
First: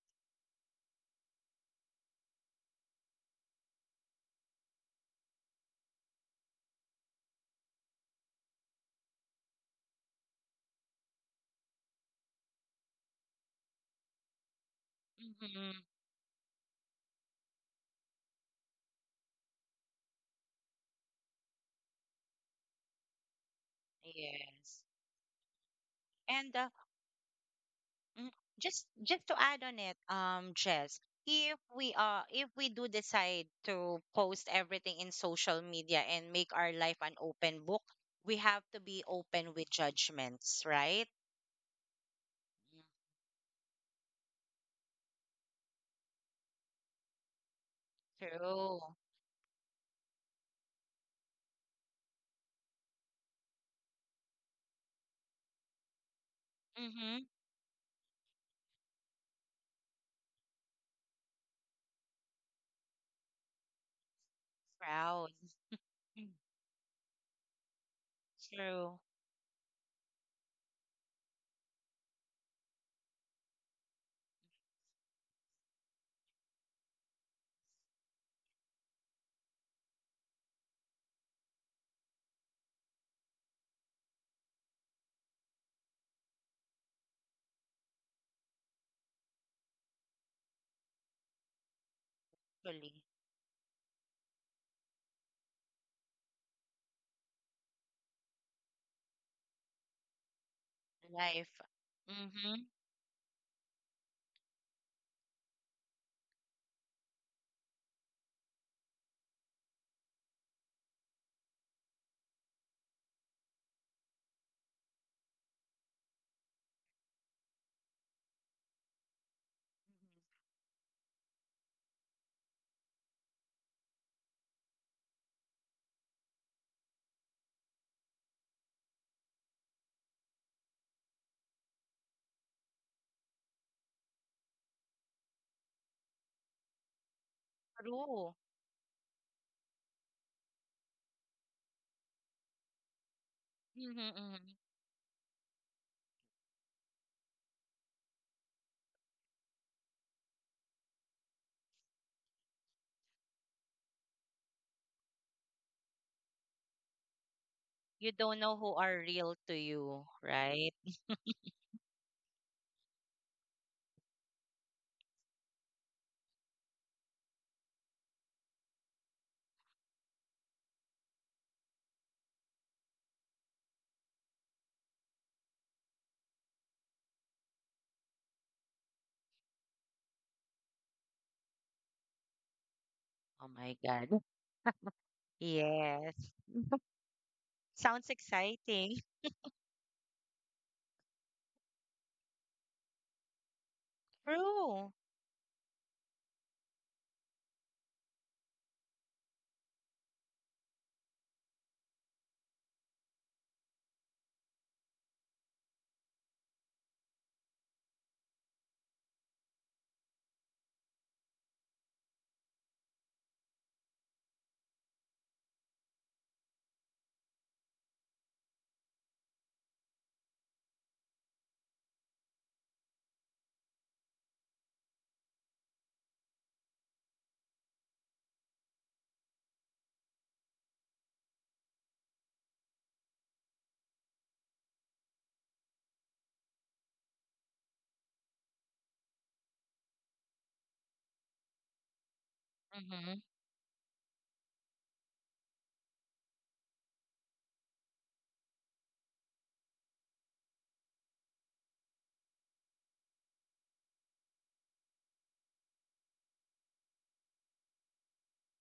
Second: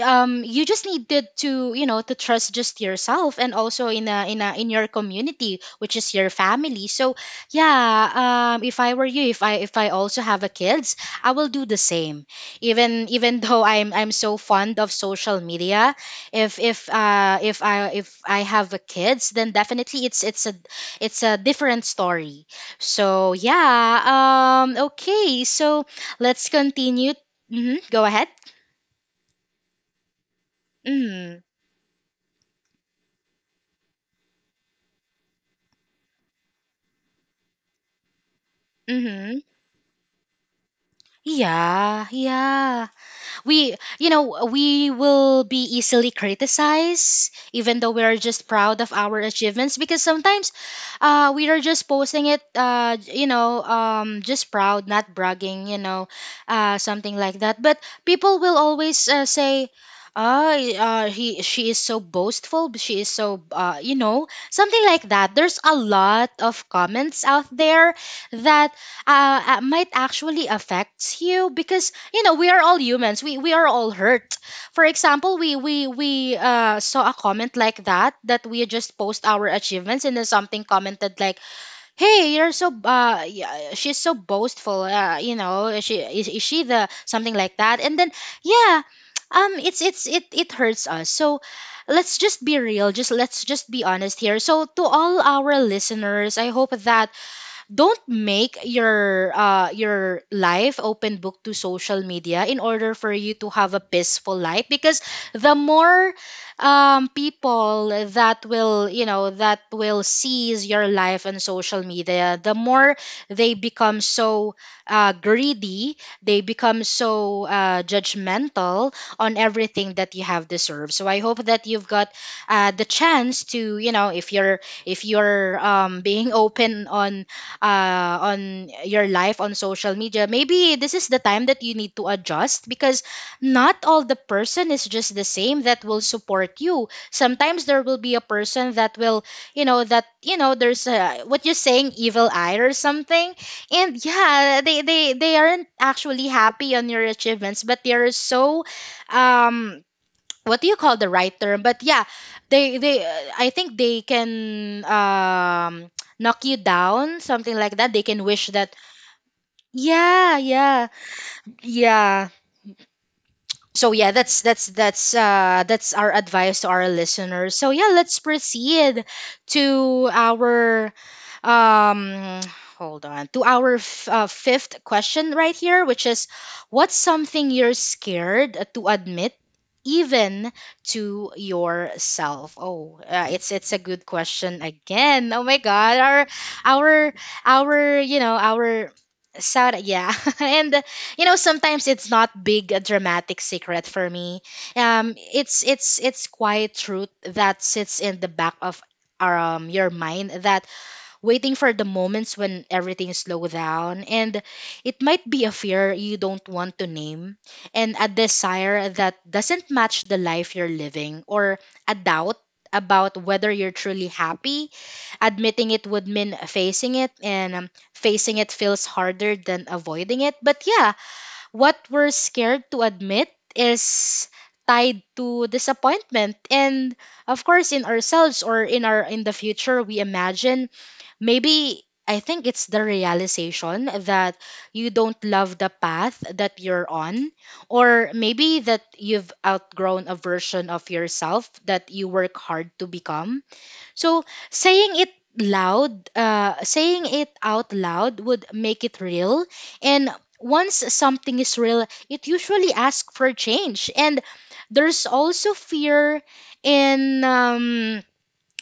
Speaker 1: you just needed to, to trust just yourself, and also in a in a in your community, which is your family. So yeah. If I were you, if I also have a kids, I will do the same. Even even though I'm so fond of social
Speaker 2: Hmm.
Speaker 1: media, if I if I have a kids, then definitely it's a different story. So yeah,
Speaker 2: Yes.
Speaker 1: okay. So let's
Speaker 2: And
Speaker 1: continue. Hmm, go ahead.
Speaker 2: mm, just to add on it, Jess,
Speaker 1: Mm-hmm.
Speaker 2: if we do decide to post everything in social media and make our life an open book, we have to be
Speaker 1: Mm-hmm.
Speaker 2: open with judgments, right?
Speaker 1: Yeah, yeah, we you know we will be easily criticized even though we are
Speaker 2: Yeah.
Speaker 1: just
Speaker 2: True.
Speaker 1: proud of our achievements, because sometimes we are just posting it, just proud, not bragging, something
Speaker 2: Mm-hmm.
Speaker 1: like that. But people will always say, ah, he she is so boastful, but she is so something like that.
Speaker 2: Proud.
Speaker 1: There's a lot
Speaker 2: Mm.
Speaker 1: of comments out there that
Speaker 2: True.
Speaker 1: might actually affects you, because we are all humans, we are all hurt. For example, we saw a comment like that, that we just post our achievements, and then something commented like, hey, you're so uh, yeah, she's so boastful, is she the something like that. And then yeah, it's it it hurts us. So let's just be real,
Speaker 2: Fully.
Speaker 1: just let's just be honest here. So to all our listeners, I hope that don't make your life open book to
Speaker 2: Life.
Speaker 1: social media in
Speaker 2: Mm-hmm.
Speaker 1: order for you to have a peaceful life, because the more people that will you know that will seize your life on social media, the more they become so greedy, they become so judgmental on everything that you have deserved. So I hope that you've got the chance to, if you're being open on your life on social media, maybe this is the time that you need to adjust, because not all the person is just the same that will support you. Sometimes there will be a
Speaker 2: True.
Speaker 1: person that will, you know, that, you know, there's a, what you're saying, evil eye or something.
Speaker 2: Mm-hmm,
Speaker 1: And
Speaker 2: mm-hmm.
Speaker 1: yeah, they aren't actually happy on your achievements, but they are so, um, what do you call the right term. But yeah, they I think they can knock you down, something like that. They
Speaker 2: You
Speaker 1: can
Speaker 2: don't
Speaker 1: wish
Speaker 2: know who
Speaker 1: that
Speaker 2: are real to you,
Speaker 1: yeah,
Speaker 2: right?
Speaker 1: yeah, yeah. So yeah, that's our advice to our listeners. So yeah, let's proceed to our um hold on, to our fifth question right here, which is, what's something you're scared to admit even to yourself? Oh, uh,
Speaker 2: Oh
Speaker 1: it's it's
Speaker 2: my
Speaker 1: a good
Speaker 2: God.
Speaker 1: question again. Oh my god,
Speaker 2: Yes.
Speaker 1: our our
Speaker 2: Sounds
Speaker 1: you know our
Speaker 2: exciting.
Speaker 1: Sarah, yeah, and you know, sometimes it's not big a dramatic secret for me.
Speaker 2: True.
Speaker 1: It's it's quiet truth that sits in the back of your mind, that waiting for the moments when everything slow down. And it might be a fear you don't want to name, and a desire that doesn't match the life you're living, or a doubt about whether you're truly happy. Admitting it would mean facing it, and facing it feels harder than avoiding it. But yeah, what we're scared to admit is tied to disappointment, and of course in ourselves, or in our in the future we imagine. Maybe I think it's the realization that you don't love the path that you're on, or maybe that you've outgrown a version of yourself that you work hard to
Speaker 2: Mm-hmm.
Speaker 1: become. So saying it loud, saying it out loud would make it real. And once something is real, it usually asks for change. And there's also fear in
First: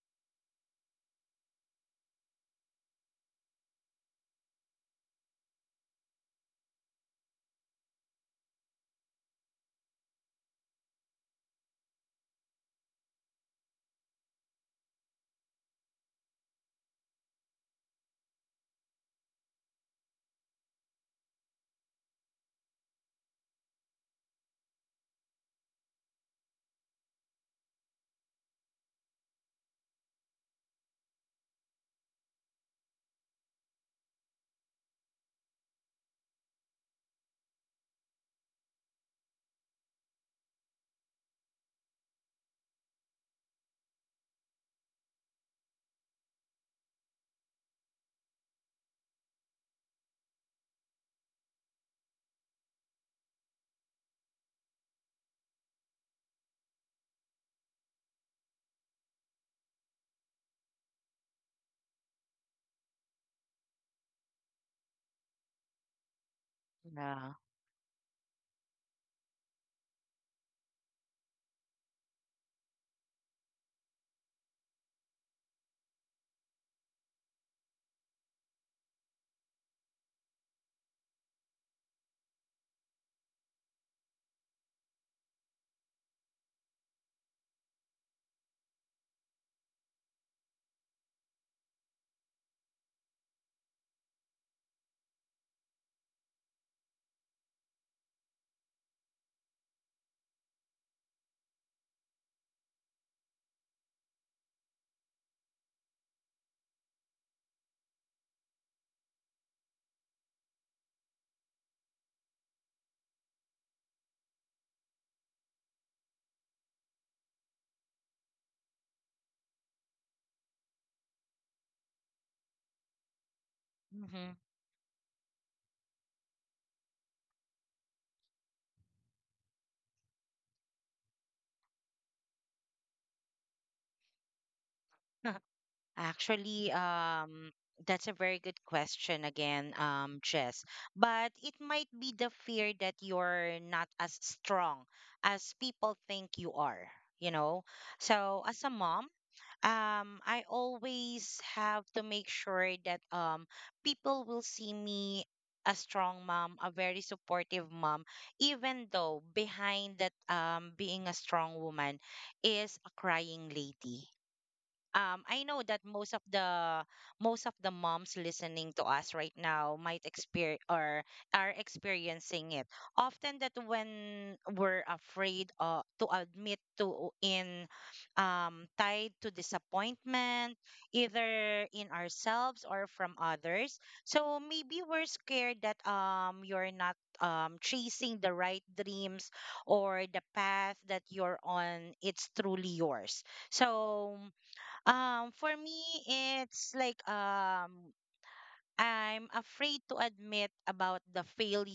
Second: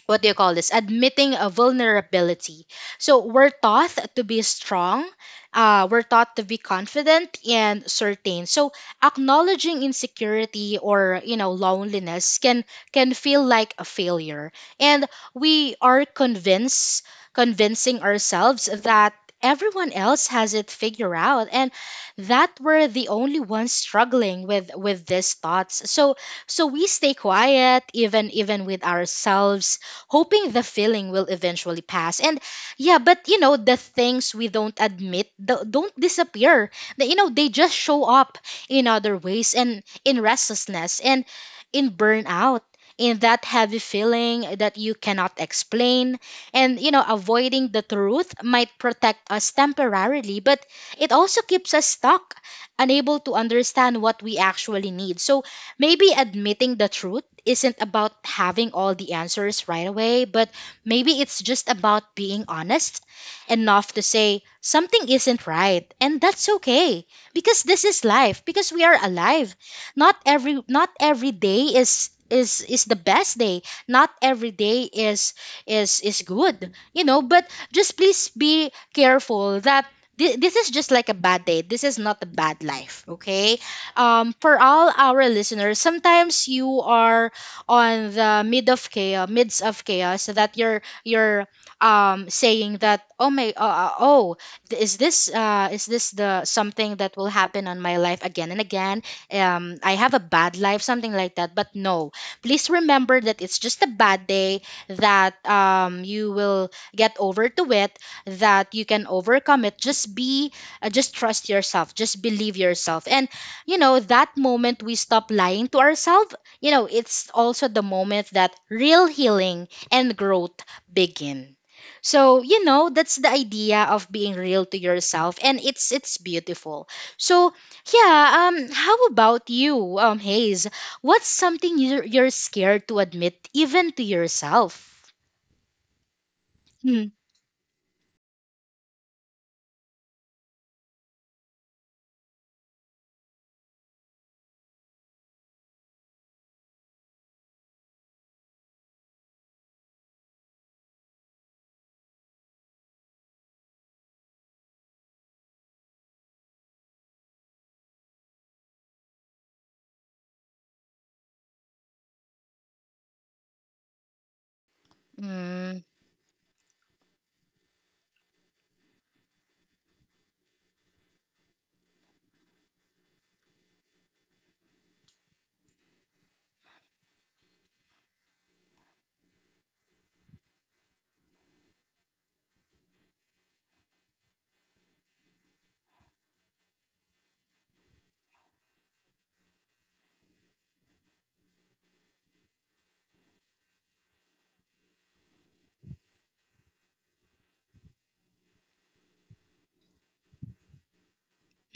Speaker 1: what do you call this, admitting a vulnerability. So we're taught to be strong, we're taught to be confident and certain. So acknowledging insecurity or loneliness can feel like a failure. And we are convinced convincing ourselves that everyone else has it figured out, and that we're the only ones struggling with these thoughts. So we stay quiet, even with ourselves, hoping the feeling will eventually pass. And yeah, but you know, the things we don't admit don't disappear. They, you know, they just show up in other ways, and in restlessness, and in burnout. In that heavy feeling that you cannot explain. And, you know, avoiding the truth might protect us temporarily, but it also keeps us stuck, unable to understand what we actually need. So, maybe admitting the truth isn't about having all the answers right away, but maybe it's just about being honest enough to say something isn't right, and that's okay,
Speaker 2: Yeah.
Speaker 1: because this is life, because we are alive. Not every day is is the best day. Not every day is is good. You know, but just please be careful that this is just like a bad day. This is not a bad life, okay? For all our listeners, sometimes you are on the mid of chaos, midst of chaos, so that you're saying that, oh my oh, is this the something that will happen on my life again and again? I have a bad life, something like that. But no, please remember that it's just a bad day, that you will get over to it, that you can overcome it. Just be just trust yourself, just believe yourself. And you know, that moment we stop lying to ourselves, you know, it's also the moment that real healing and growth begin. So, you know, that's the idea of being
Speaker 2: Mm-hmm.
Speaker 1: real to yourself, and it's beautiful. So, yeah, how about you, Hayes? What's something you're scared to admit even to yourself?
Speaker 2: Actually,
Speaker 1: Mm.
Speaker 2: that's a very good question again, Jess. But it might be the fear that you're not as strong as people think you are, you know? So, as a mom, I always have to make sure that people will see me a strong mom, a very supportive mom, even though behind that being a strong woman is a crying lady. I know
Speaker 1: Mm,
Speaker 2: that most of the moms listening to us right now might experience or are experiencing it. Often that when we're afraid to admit to in, tied to disappointment, either in ourselves or from others. So maybe we're scared that, you're not chasing the right dreams or the path that you're on. It's truly yours. So for me, it's like, I'm afraid to admit about the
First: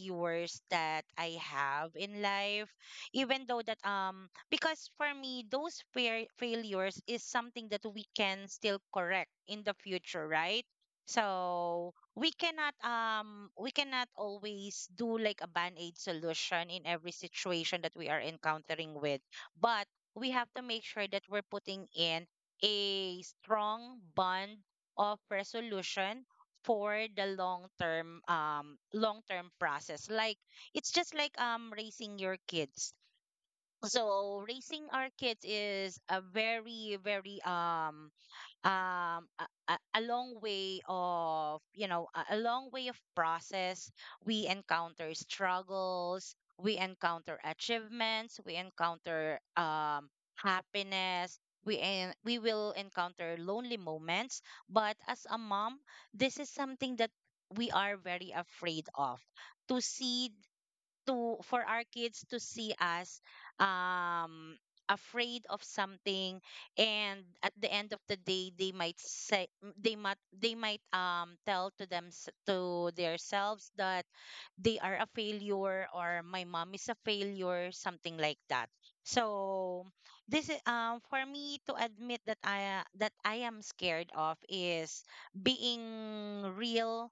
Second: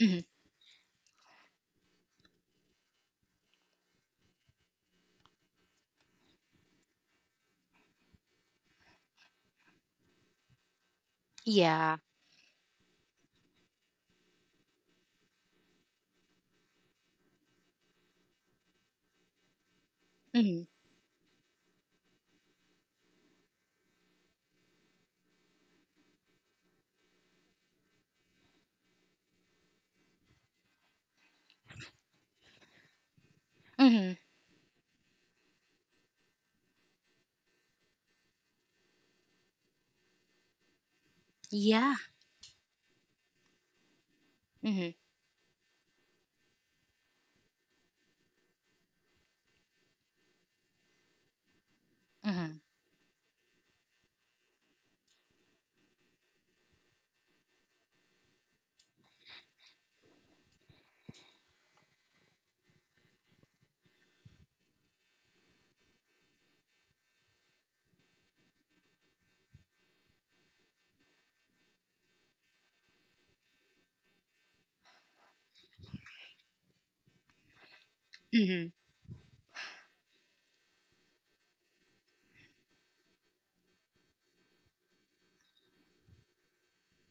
Speaker 1: mhm.
Speaker 2: that I have in life, even though that because for me those failures is something that we can still correct in the future, right? So
Speaker 1: Yeah.
Speaker 2: we cannot, we cannot always do like a band-aid solution in every situation that we are encountering with, but we have to
Speaker 1: Mm-hmm.
Speaker 2: make sure that we're putting in a strong bond of resolution for the long term, long term process, like it's just like, raising your kids.
Speaker 1: Mm-hmm.
Speaker 2: So raising our kids is a very very, a, a long way of, you
Speaker 1: Yeah.
Speaker 2: know, a long way of process. We
Speaker 1: Mm-hmm.
Speaker 2: encounter struggles, we encounter achievements, we encounter, happiness, we we
Speaker 1: Mm-hmm.
Speaker 2: will encounter lonely moments. But as a mom, this is something that we are very afraid of to see, to for our kids to see us, um afraid of something. And at the end of the day they might say, they might, tell to them, to themselves that they are a failure or my mom is a failure, something like that.
Speaker 1: Mm-hmm.
Speaker 2: So this is, for me to admit that I am scared of is being real.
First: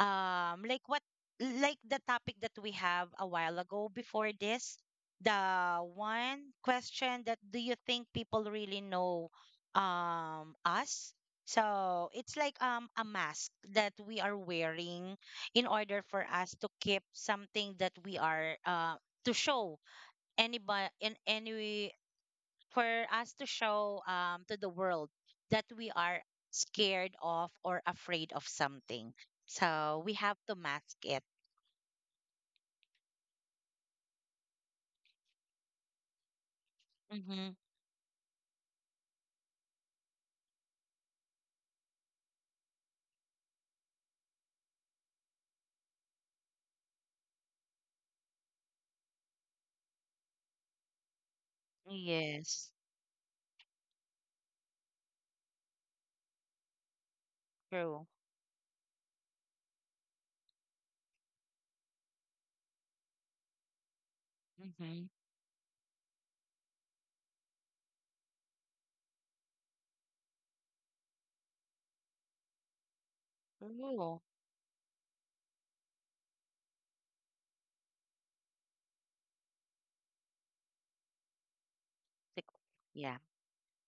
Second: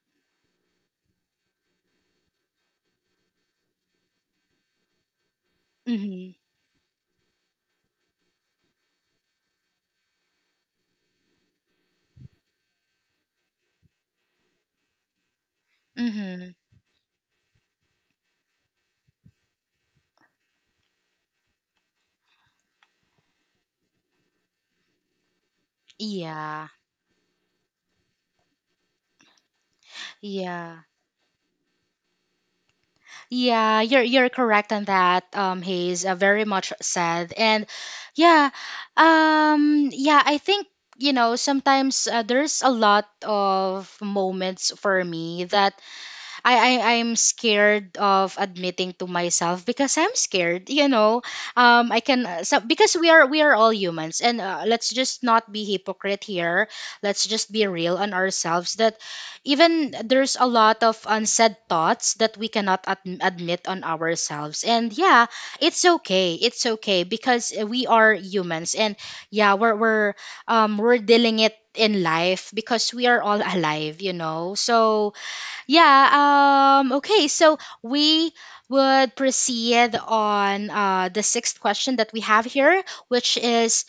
Speaker 2: Like what, like the topic that we have a while ago before this, the
Speaker 1: Mm-hmm.
Speaker 2: one question that, do you think people really know us? So it's like, a mask that we are wearing in order for
Speaker 1: Mm-hmm.
Speaker 2: us to keep something that we are, to show anybody in any, for us to show, to the world that we are
Speaker 1: Yeah.
Speaker 2: scared of or afraid of something. So we have to
Speaker 1: Yeah.
Speaker 2: mask it.
Speaker 1: Yeah, you're correct on that. Hayes, very much said.
Speaker 2: Mm-hmm.
Speaker 1: And yeah, yeah, I think you know, sometimes there's a lot of moments for me that I I'm scared of admitting to myself because I'm scared. You know, I can
Speaker 2: Yes,
Speaker 1: because we are all humans, and let's just not be hypocrite here. Let's just be real
Speaker 2: true.
Speaker 1: on ourselves, that even there's a lot of unsaid thoughts that we cannot admit on ourselves. And
Speaker 2: Mm-hmm.
Speaker 1: yeah, it's okay. It's okay, because we are humans, and yeah, we're we're dealing it in life because we are all alive. You
Speaker 2: True.
Speaker 1: know, so yeah, okay, so we would proceed on the sixth question that we have
Speaker 2: Tic-
Speaker 1: here,
Speaker 2: Yeah.
Speaker 1: which is,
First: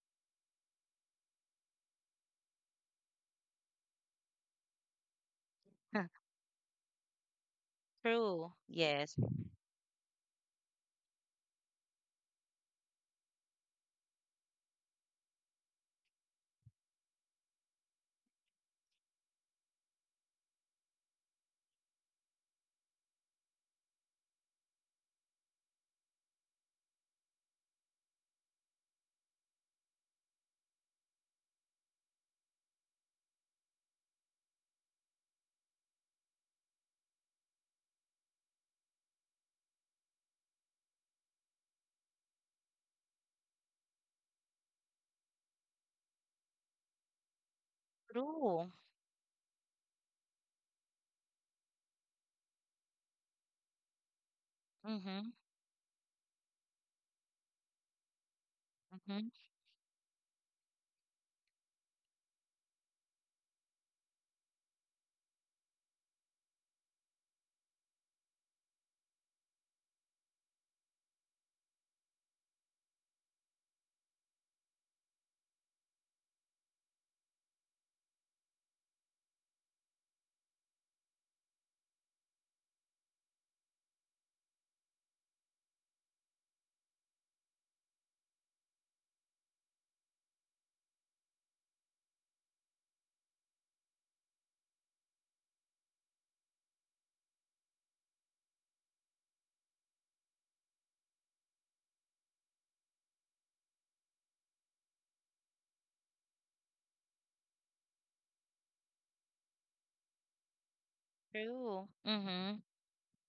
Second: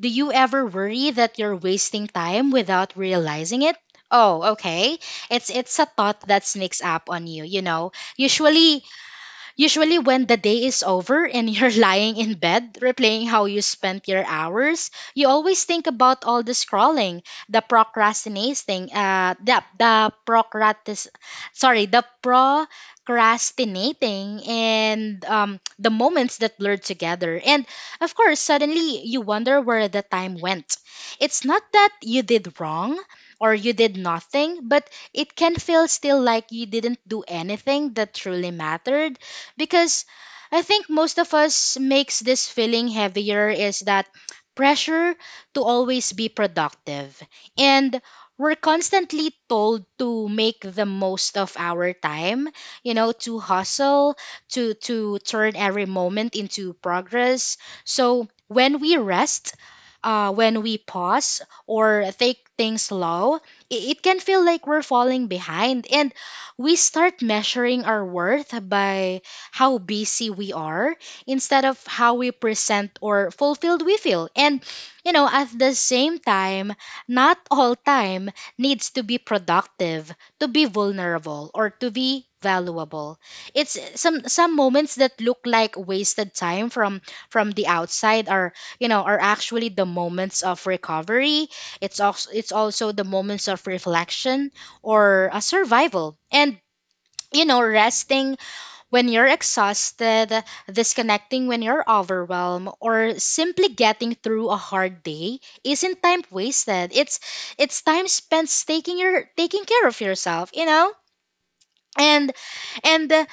Speaker 1: do you ever worry that you're wasting time without realizing it? Oh, okay. It's a thought that sneaks up on you, you know.
Speaker 2: True.
Speaker 1: Usually
Speaker 2: Yes.
Speaker 1: Usually, when the day is over and you're lying in bed replaying how you spent your hours, you always think about all the scrolling, the procrastinating, the procrastinating, and the moments that blurred together. And of course, suddenly you wonder where the time went. It's not that you did wrong or you did nothing, but it can feel still like you didn't do anything that truly mattered, because I think most of us makes this feeling heavier is that pressure to always be productive. And we're
Speaker 2: True.
Speaker 1: constantly told to make the most of our time, you know, to hustle, to
Speaker 2: Mm-hmm.
Speaker 1: turn every moment into progress. So when we
Speaker 2: Mm-hmm.
Speaker 1: rest, when we pause or take things slow, it can feel like we're falling behind. And we start measuring our worth by how busy we are instead of how we present or fulfilled we feel. You know, at the same time, not all time needs to be productive, to be vulnerable, or to be valuable. It's some moments that look like wasted time from the outside are, you know, are actually the moments of recovery. It's also the moments of reflection or a survival. And you know, resting when you're exhausted, disconnecting when you're overwhelmed, or simply getting through a hard day isn't time wasted. It's time spent taking care of yourself, you know?
Speaker 2: True.
Speaker 1: And
Speaker 2: Mm-hmm.
Speaker 1: and uh,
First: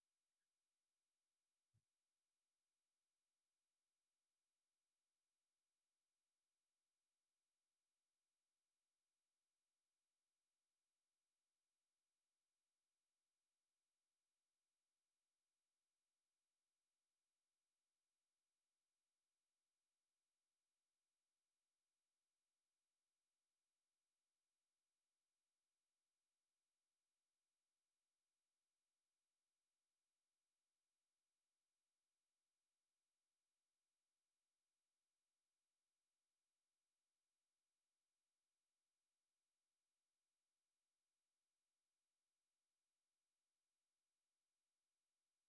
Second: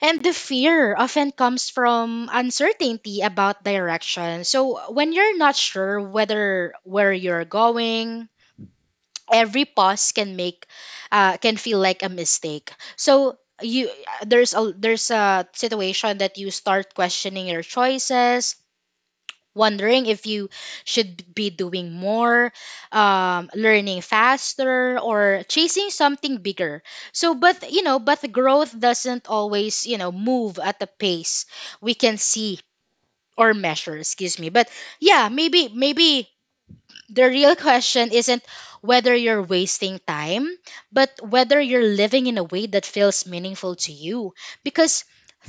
Speaker 1: and the fear often comes from uncertainty about direction. So when you're not sure whether where you're going, every pause can make can feel like a mistake, so you there's a situation that you start questioning your choices, wondering if you should be doing more, learning faster or chasing something bigger. But you know, but growth doesn't, always you know, move at the pace we can see or measure, excuse me. But yeah, maybe the real question isn't whether you're wasting time, but whether you're living in a way that feels meaningful to you. Because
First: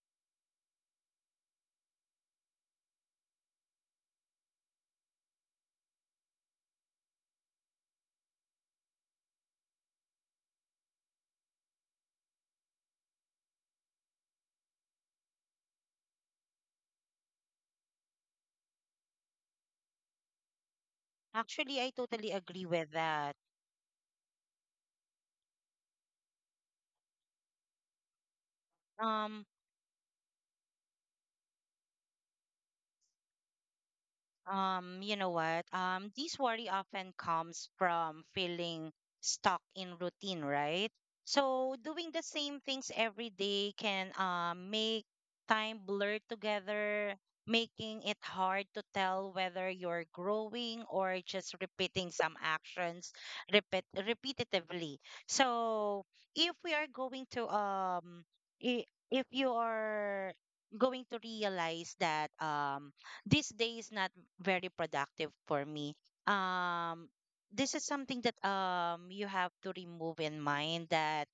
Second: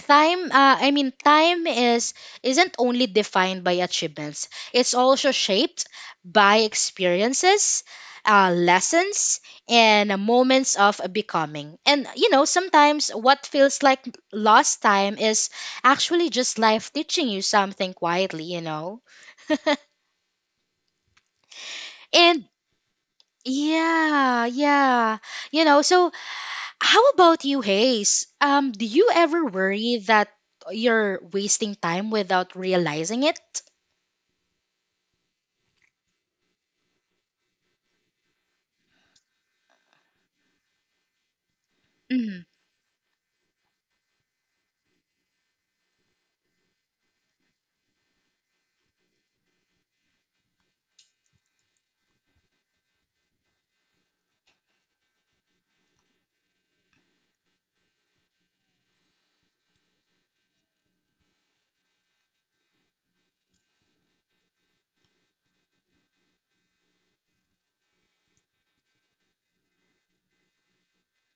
Speaker 1: time is isn't only defined by achievements. It's also shaped by experiences, lessons, and moments of becoming. And you know, sometimes what feels like lost time is actually just life teaching you something quietly. You know,
Speaker 2: Actually, I totally
Speaker 1: and
Speaker 2: agree with that.
Speaker 1: Yeah, yeah. You know, so how about you, Hayes? Do you
Speaker 2: Um,
Speaker 1: ever worry that you're wasting time without realizing it?
Speaker 2: You know what? This worry often comes from feeling stuck in routine, right? So doing the
Speaker 1: Mm,
Speaker 2: same things every day can, make time blur together, making it hard to tell whether you're growing or just repeating some actions repeat repetitively. So if we are going to, if you are going to realize that this day is not very productive for me. Um, this is something that you have to remove in mind that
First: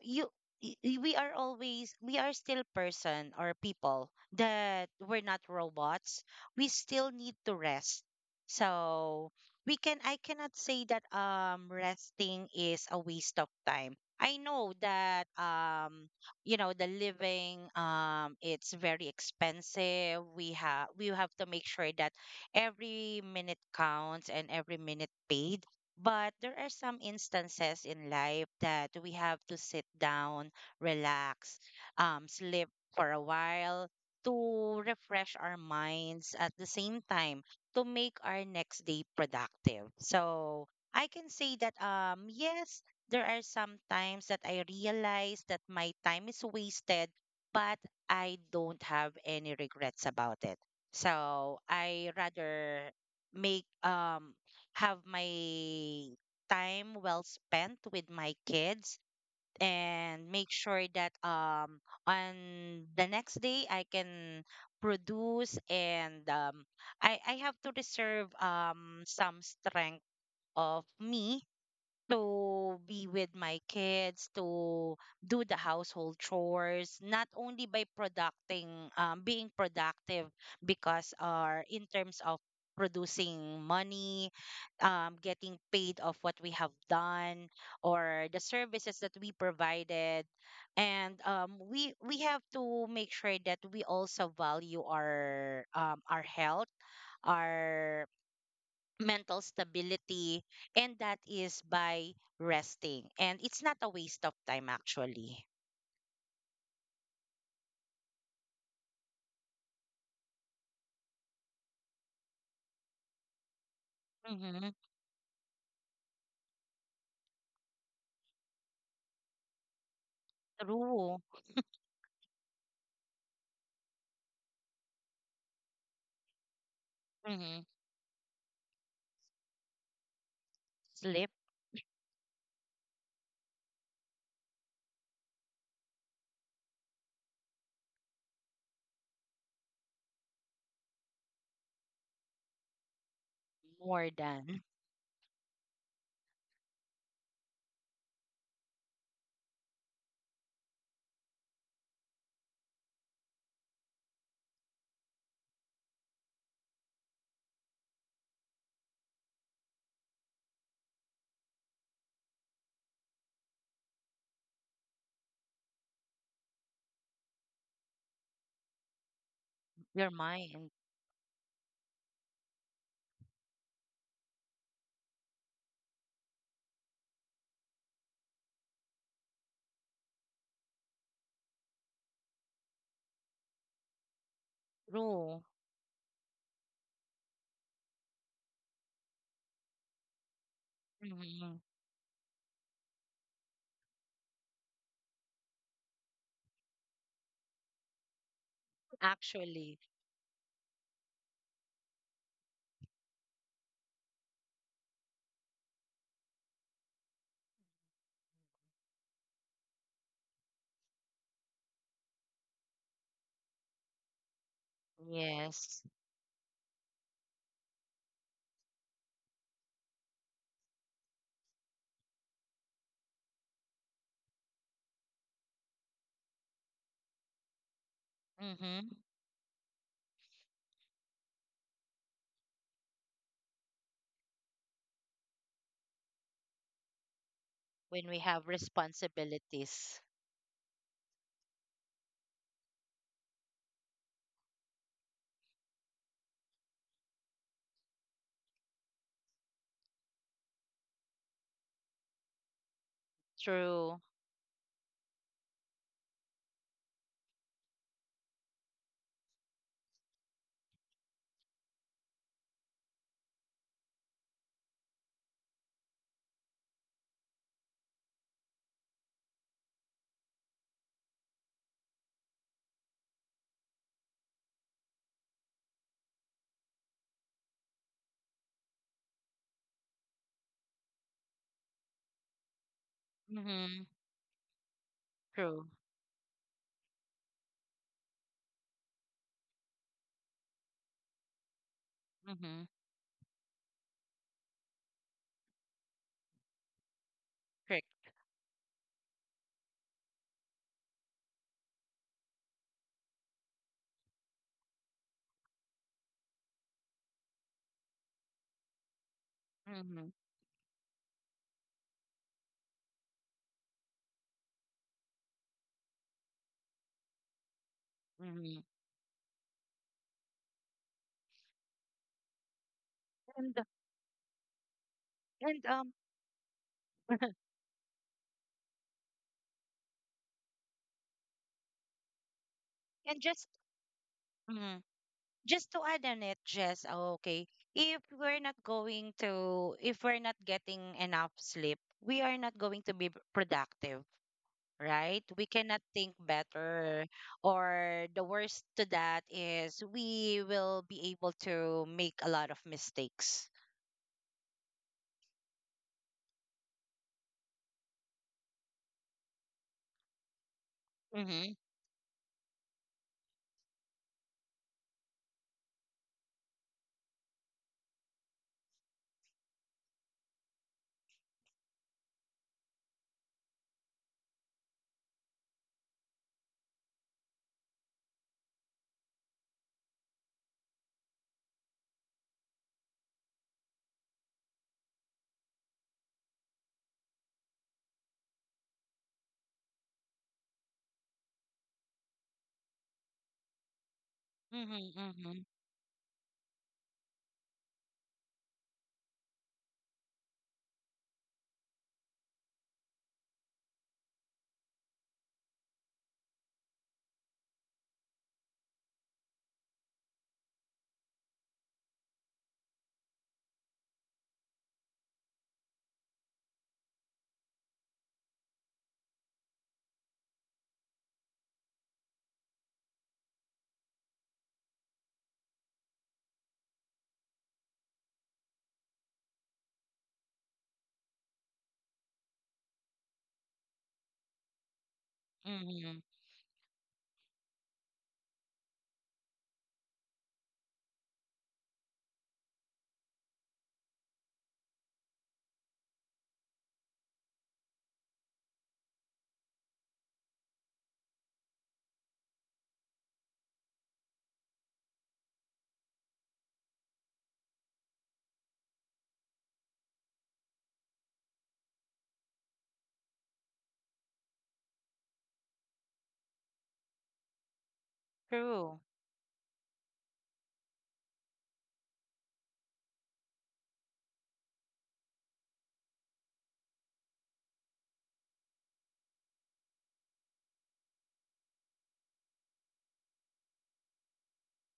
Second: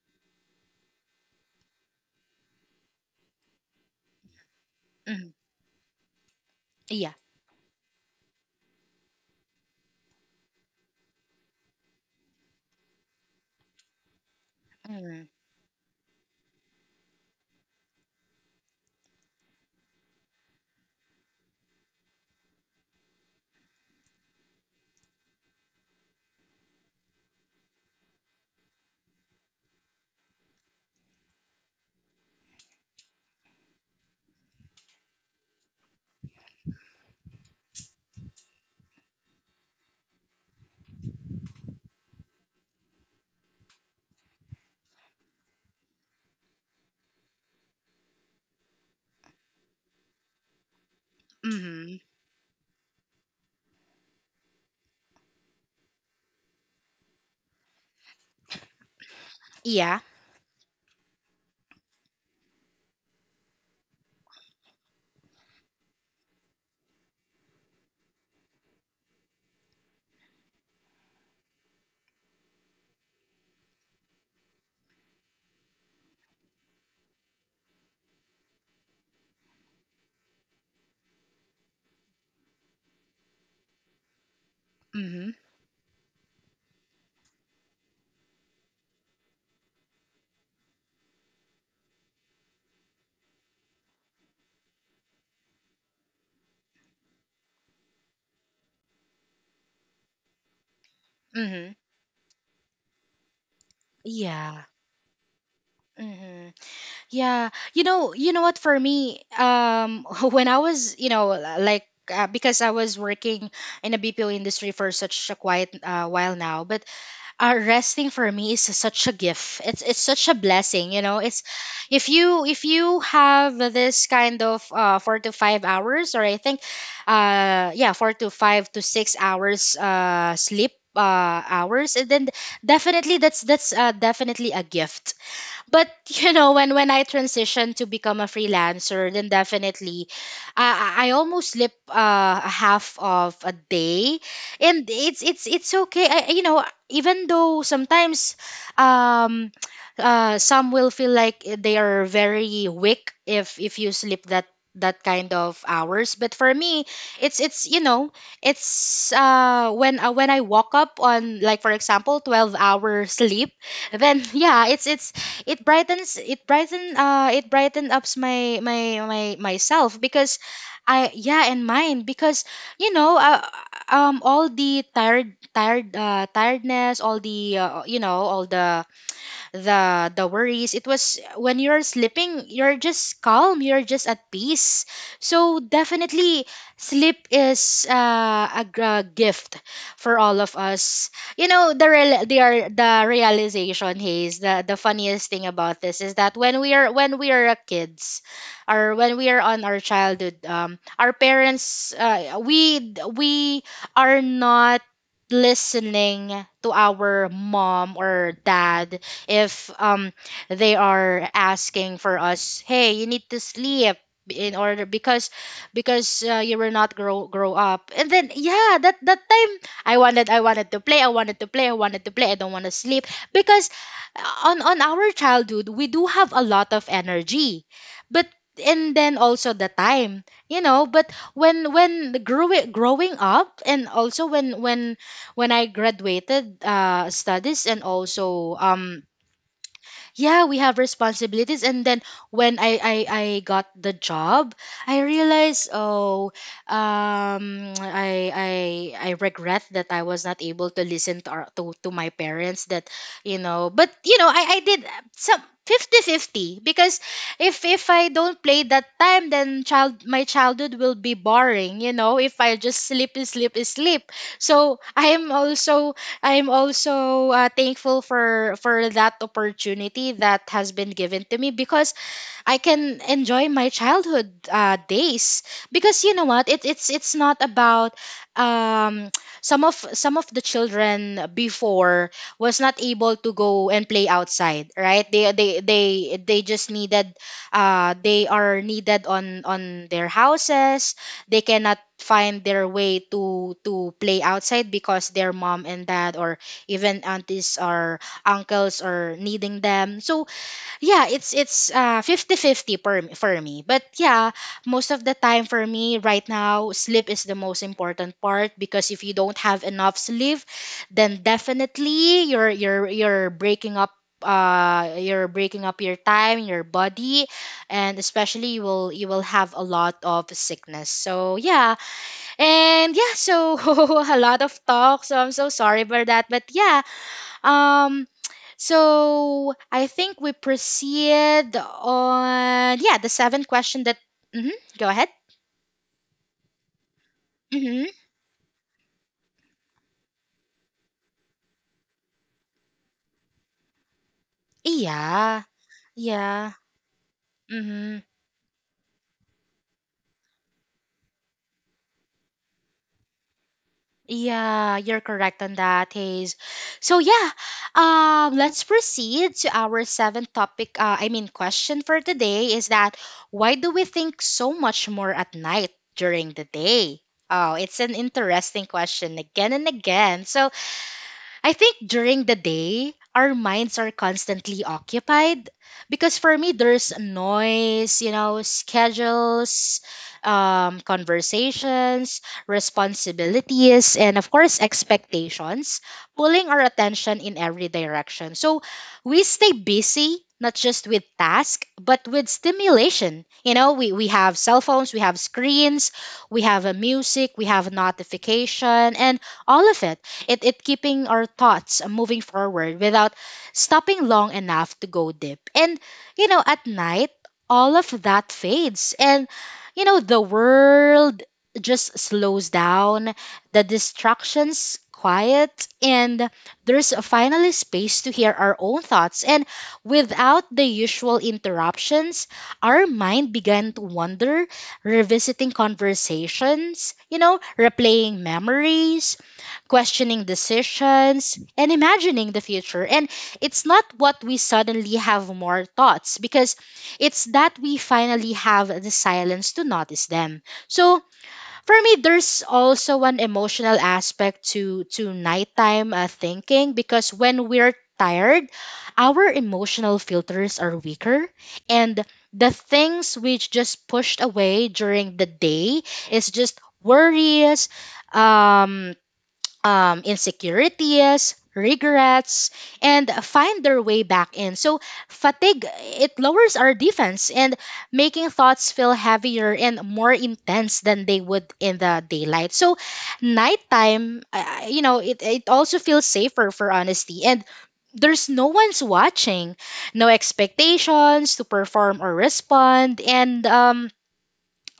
Speaker 2: you, we are still person or people that we're
Speaker 1: mm,
Speaker 2: not robots, we still
Speaker 1: yeah.
Speaker 2: need to rest. So we can, I cannot say that resting is a waste of time. I know that,
Speaker 1: Mm,
Speaker 2: you know, the living, it's very expensive. We have we have to make sure that every minute counts and every minute paid, but there are some instances in life that we have to sit down, relax, sleep for a while to refresh our minds at the same time to make our next day productive. So I can say that, yes, there are some times that I realize that my time is wasted, but I don't have any regrets about it. So
Speaker 1: mm,
Speaker 2: I rather make, have my time well spent with my kids
Speaker 1: yeah.
Speaker 2: and make sure that on the next day I can produce and, I have to reserve some strength of me to be with my kids, to do the household chores, not only by producting, being productive because, or in terms of producing money,
Speaker 1: Mm,
Speaker 2: getting paid of what we have done or the services that we provided. And, we have to make sure that we also value our, our health, our mental stability, and that is
Speaker 1: mm,
Speaker 2: by resting, and it's not a waste of
Speaker 1: yeah.
Speaker 2: time actually.
Speaker 1: Mm, yeah. You know what? For me, when I was, you know, like. Because I was working in a BPO
Speaker 2: Mm-hmm.
Speaker 1: industry for such a quiet while now, but resting for me is such a gift. It's such a blessing, you
Speaker 2: True.
Speaker 1: know. It's if you have this kind of 4 to 5 hours, or I think,
Speaker 2: Mm-hmm.
Speaker 1: yeah, 4 to 5 to 6 hours sleep
Speaker 2: Sleep
Speaker 1: hours, and then definitely that's definitely a gift. But you know, when I transitioned to become a freelancer, then definitely I almost slip a half of a
Speaker 2: more
Speaker 1: day,
Speaker 2: than
Speaker 1: and it's okay. You know, even though sometimes um some will feel like they are very weak if you sleep that that kind of hours. But for me, it's, you know, it's when I walk up on, like, for example, 12-hour sleep, then yeah, it's it brightens it brighten it brightened ups my myself,
Speaker 2: your
Speaker 1: because
Speaker 2: mind.
Speaker 1: I yeah, and mine, because you know, all the tiredness, all the, you know, all the worries, it was, when you're sleeping, you're just calm, you're just at peace.
Speaker 2: True.
Speaker 1: So definitely sleep is a, a gift for all of us. You
Speaker 2: Mm-hmm.
Speaker 1: know, the realization, Hayes, the funniest thing about this is that when we are a kids, or when we are on
Speaker 2: Actually,
Speaker 1: our childhood, our parents, we are not listening to our mom or dad, if they are asking for us, hey, you need to sleep in order, because
Speaker 2: yes.
Speaker 1: you were not grow up, and then yeah, that that time I wanted, I wanted to play, I wanted to play, I wanted to play, I don't want to sleep, because on our childhood, we do have a lot of energy. But
Speaker 2: Mm-hmm.
Speaker 1: and then also the time, you know. But when grew it growing up, and also when I graduated studies, and
Speaker 2: When we have
Speaker 1: also
Speaker 2: responsibilities.
Speaker 1: yeah, we have responsibilities, and then when I got the job, I realized, oh, um, I I I regret that I was not able to listen to our, to my parents. That, you know, but
Speaker 2: True.
Speaker 1: you know, I did some 50-50, because if I don't play that time, then child my childhood will be boring, you know, if I just sleep. So I am also, I'm also thankful for that opportunity that has been given to me, because I can enjoy my childhood days. Because you know what, it's not about um, some of the children before was not able to go
Speaker 2: Mm-hmm.
Speaker 1: and play outside, right? they they
Speaker 2: True.
Speaker 1: they, they just needed, they are needed on their houses. They cannot find
Speaker 2: Mm-hmm.
Speaker 1: their way to play outside, because their mom and dad or even aunties
Speaker 2: Correct.
Speaker 1: or uncles are needing them. So yeah, it's 50 50 for me, but yeah, most of the time for me right now, sleep is the most important part, because if you don't have enough
Speaker 2: Mm-hmm.
Speaker 1: sleep, then definitely you're breaking up, you're breaking up your time, your body, and especially
Speaker 2: Mm-hmm.
Speaker 1: you will, you will have a lot of sickness. So yeah, and yeah, so
Speaker 2: and
Speaker 1: a lot of talk, so I'm so
Speaker 2: and
Speaker 1: sorry
Speaker 2: um
Speaker 1: for that, but yeah, um, so I think we proceed on, yeah, the
Speaker 2: and
Speaker 1: seventh
Speaker 2: just
Speaker 1: question that. Hmm,
Speaker 2: Mhm.
Speaker 1: go ahead.
Speaker 2: Just to add on it, Jess, oh, okay,
Speaker 1: Mm-hmm.
Speaker 2: if we're not going to, if we're not getting enough sleep, we are not going to be productive, right?
Speaker 1: Yeah,
Speaker 2: We cannot think
Speaker 1: yeah.
Speaker 2: better.
Speaker 1: Mm-hmm.
Speaker 2: Or the worst to that is we will be able to make a lot of mistakes.
Speaker 1: Yeah, you're correct on that, Hayes. So yeah, let's proceed to our seventh topic.
Speaker 2: Mm-hmm.
Speaker 1: Question for today is that, why do we think so much more at night during the day? Oh, it's an interesting question, again and again. So I think during the day, our minds are constantly occupied, because for me, there's noise, you know, schedules, conversations, responsibilities, and of course, expectations pulling our attention in every direction. So we stay busy, not just with task, but with stimulation. You know, we have cell phones, we
Speaker 2: Mm-hmm.
Speaker 1: have
Speaker 2: Mm-hmm.
Speaker 1: screens, we have a music, we have notification, and all of it, it keeping our thoughts moving forward without stopping long enough to go deep. And you know, at night, all of that fades, and you know, the world just slows down, the distractions quiet, and there's finally space to hear our own thoughts. And without the usual interruptions, our mind began to wander, revisiting conversations, you know, replaying memories, questioning decisions, and imagining the future. And it's not what we suddenly have more
Speaker 2: Mm-hmm.
Speaker 1: thoughts, because it's that we finally have the silence to notice them. So for me, there's also an emotional aspect to nighttime thinking, because when we're tired, our emotional filters are weaker, and the things which just pushed away during the day is just worries, um, insecurities, regrets, and find their way back in. So fatigue, it lowers our defense and making thoughts
Speaker 2: True.
Speaker 1: feel heavier and more intense than they would in the daylight. So nighttime, you know, it also feels safer for honesty. And there's no one's watching, no expectations to perform or respond. And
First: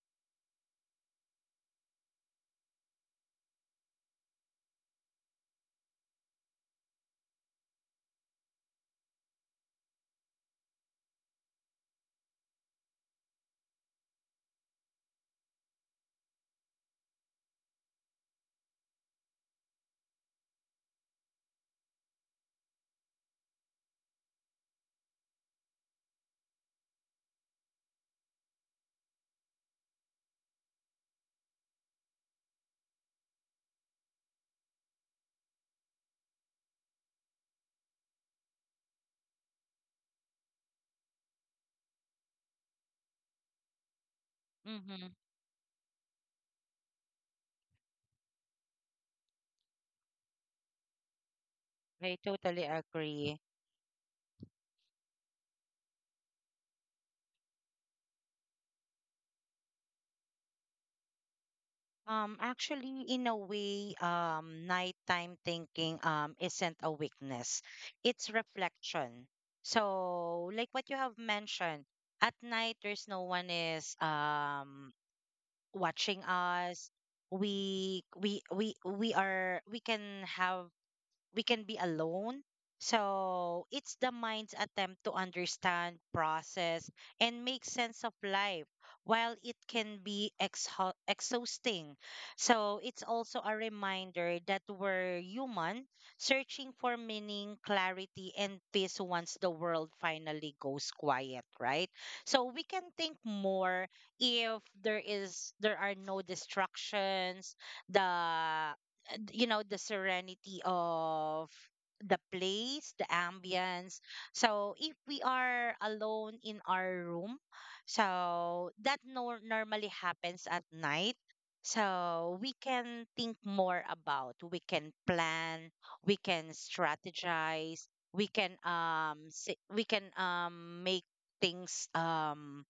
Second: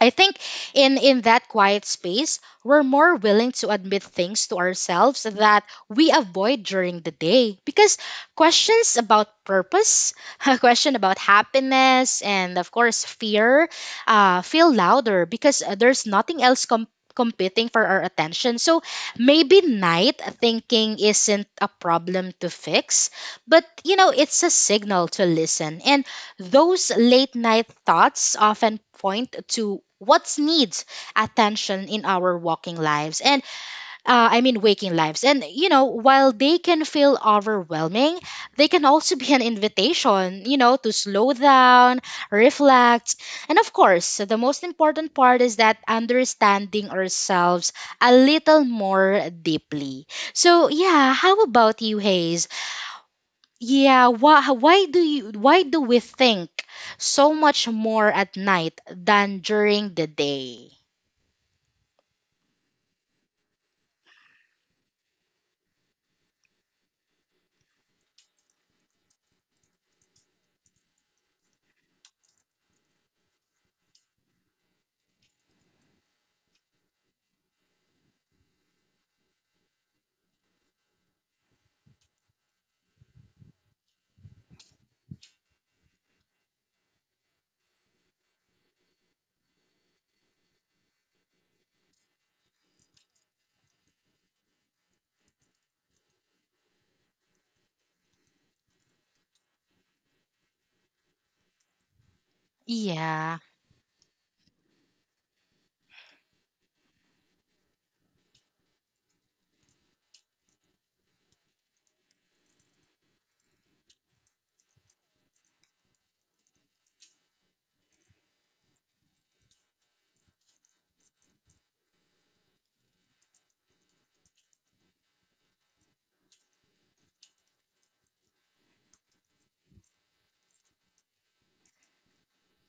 Speaker 1: I think in that quiet space, we're more willing to admit things to ourselves that we avoid during the day, because questions about purpose, a question about happiness, and of course fear, feel louder, because there's nothing else competing for our attention. So maybe night thinking isn't a problem to fix, but you know, it's a signal to listen, and those late night thoughts often point to what needs attention in our walking lives and I mean waking lives. And you know, while they can feel overwhelming, they can also be an invitation, you know, to slow down, reflect, and of course, the most
Speaker 2: Mm-hmm.
Speaker 1: important part is that understanding ourselves a little more deeply. So yeah, how about you,
Speaker 2: I
Speaker 1: Hayes?
Speaker 2: totally agree.
Speaker 1: Yeah, why do you why do we think so much more at night than during the day?
Speaker 2: Actually, in a way, nighttime thinking, isn't a weakness, it's reflection. So, like what you have mentioned, at night there's no one is, watching us. We are we can have we can be alone. So it's the mind's attempt to understand, process, and make sense of life while it can be exhausting. So it's also a reminder that we're human, searching for meaning, clarity, and peace once the world finally goes quiet, right? So we can think
Speaker 1: Yeah.
Speaker 2: more if there are no distractions, the, and, you know, the serenity of the place, the ambience. So if we are alone in our room, so that normally happens at night. So we can think more about, we can plan, we can strategize, we can, say, we can, make things,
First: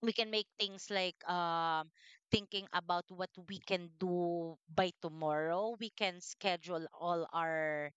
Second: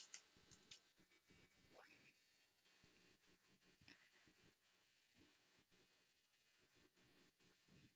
Speaker 2: we can make things like, thinking about what we can do by tomorrow, we can schedule all our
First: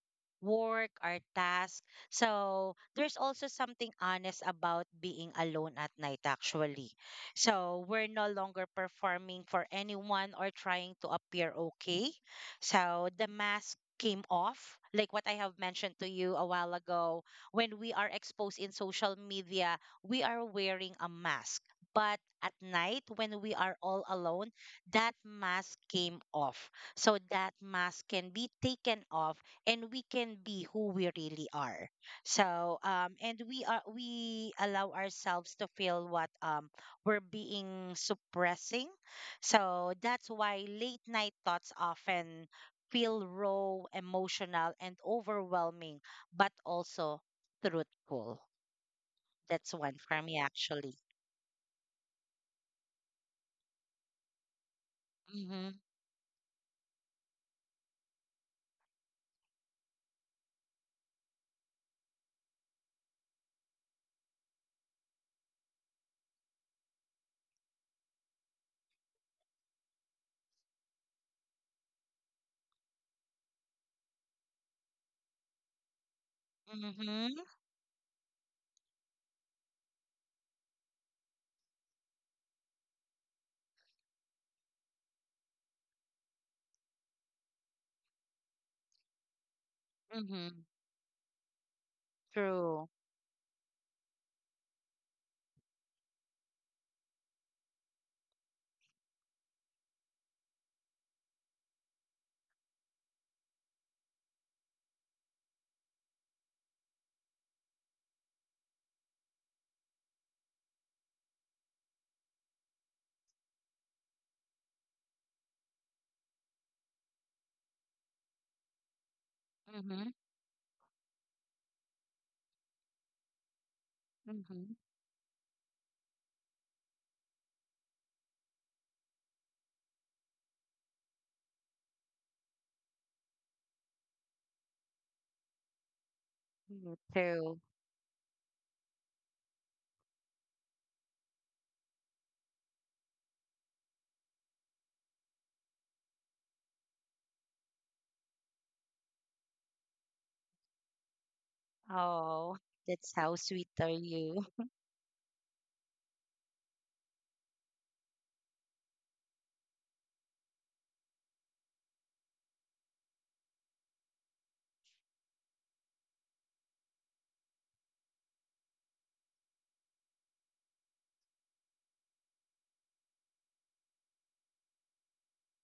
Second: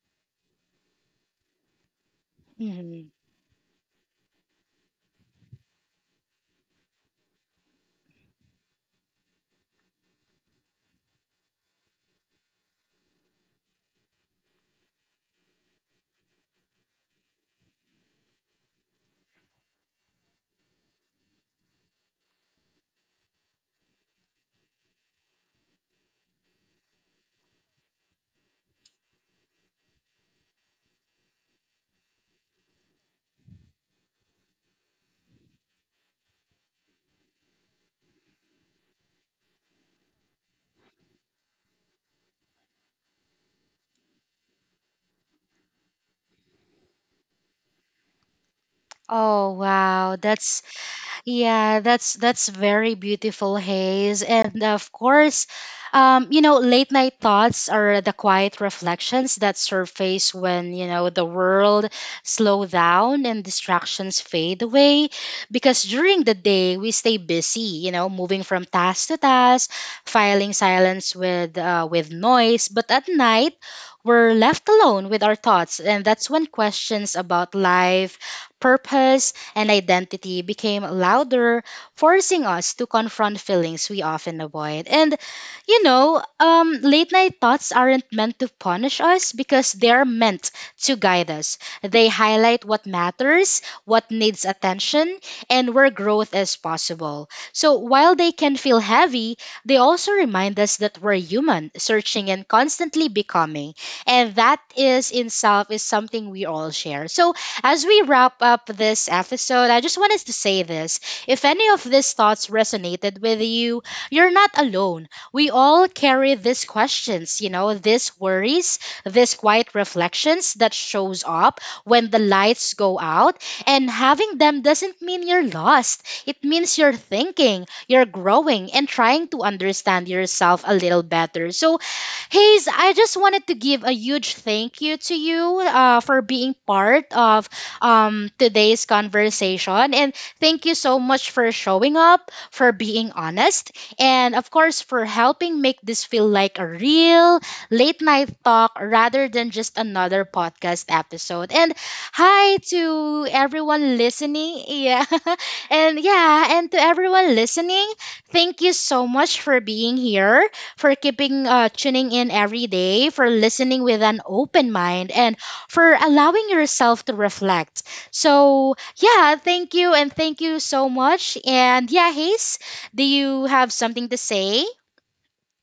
Speaker 2: work, our task. So
Speaker 1: Mhm.
Speaker 2: there's also something honest about being alone at night actually. So we're no longer performing for anyone or trying to appear okay. So the mask came off, like what I have mentioned to you a while ago, when we are exposed in social media we are wearing a mask. But at night, when we are all alone, that mask came off. So that mask can be taken off and we can be who we really are. So, and we are, we allow ourselves to feel what, we're being suppressing. So that's why late night thoughts often feel raw, emotional, and overwhelming, but also truthful.
Speaker 1: Oh
Speaker 2: That's one
Speaker 1: wow,
Speaker 2: for me
Speaker 1: that's—
Speaker 2: actually.
Speaker 1: Yeah, that's very beautiful, Haze. And of course,
Speaker 2: Mhm.
Speaker 1: you know, late night thoughts are the quiet reflections that surface when, you know, the world slow down and distractions fade away. Because during the day, we stay busy, you know, moving from task to task, filing silence with noise. But at night, we're left alone with our thoughts, and that's when questions
Speaker 2: Mhm,
Speaker 1: about life, purpose and identity became louder, forcing us to confront feelings we often avoid. And you know, late night thoughts aren't meant to punish us, because they're meant
Speaker 2: mhm.
Speaker 1: to guide us. They highlight
Speaker 2: True.
Speaker 1: what matters, what needs attention, and where growth is possible. So while they can feel heavy, they also remind us that we're human, searching and constantly becoming. And that is in self is something we all share. So as we wrap up this episode, I just wanted to say this. If any of these thoughts resonated with you, you're not alone. We all carry these questions, you know, these worries, these quiet
Speaker 2: Mhm,
Speaker 1: reflections that shows up when the lights go out. And having them
Speaker 2: mhm.
Speaker 1: doesn't mean you're lost. It means you're thinking, you're growing, and trying to understand yourself a little better. So Hayes, I just wanted to give a huge thank you to you for being
Speaker 2: Me
Speaker 1: part of
Speaker 2: too.
Speaker 1: today's conversation. And thank you so much for showing up, for being honest, and of course, for helping make this feel like a real late night talk rather than just another podcast episode. And
Speaker 2: Oh,
Speaker 1: hi
Speaker 2: that's
Speaker 1: to
Speaker 2: how sweet are
Speaker 1: everyone
Speaker 2: you.
Speaker 1: listening. Yeah. and yeah, and to everyone listening, thank you so much for being here, for keeping tuning in every day, for listening with an open mind, and for allowing yourself to reflect. So yeah, thank you and thank you so much. And yeah, Hayes, do you have something to say?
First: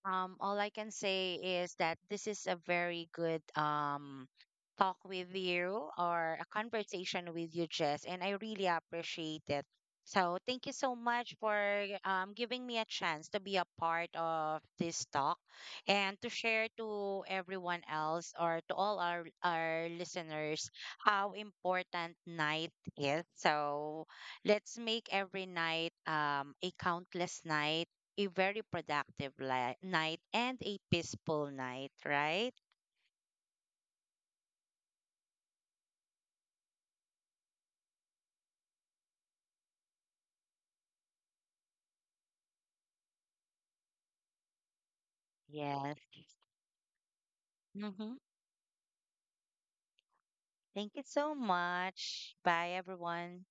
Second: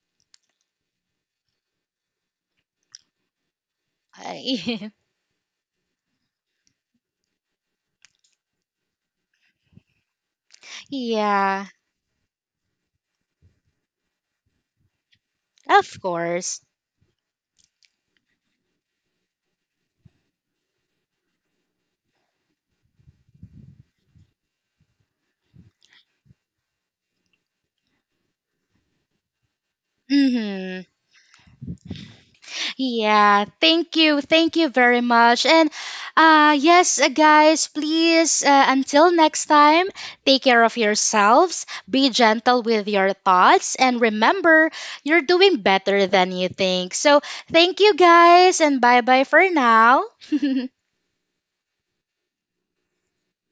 Speaker 2: All I can say is that this is a very good, talk with you, or a conversation with you, Jess, and I really appreciate it. So thank you so much for,
Speaker 1: Yeah,
Speaker 2: giving me a chance to be a part of this talk
Speaker 1: of
Speaker 2: and to
Speaker 1: course.
Speaker 2: share to everyone else, or to all our listeners how important night is. So let's make every night, a countless night, a very productive night, and a
Speaker 1: Mhm.
Speaker 2: peaceful night, right?
Speaker 1: Yeah, thank you. Thank you very much. And yes, guys, please, until next time, take care of yourselves, be gentle with your thoughts, and remember, you're doing
Speaker 2: Yes.
Speaker 1: better than you think. So thank you
Speaker 2: Hmm.
Speaker 1: guys and bye-bye for now.
Speaker 2: Thank you so much. Bye, everyone.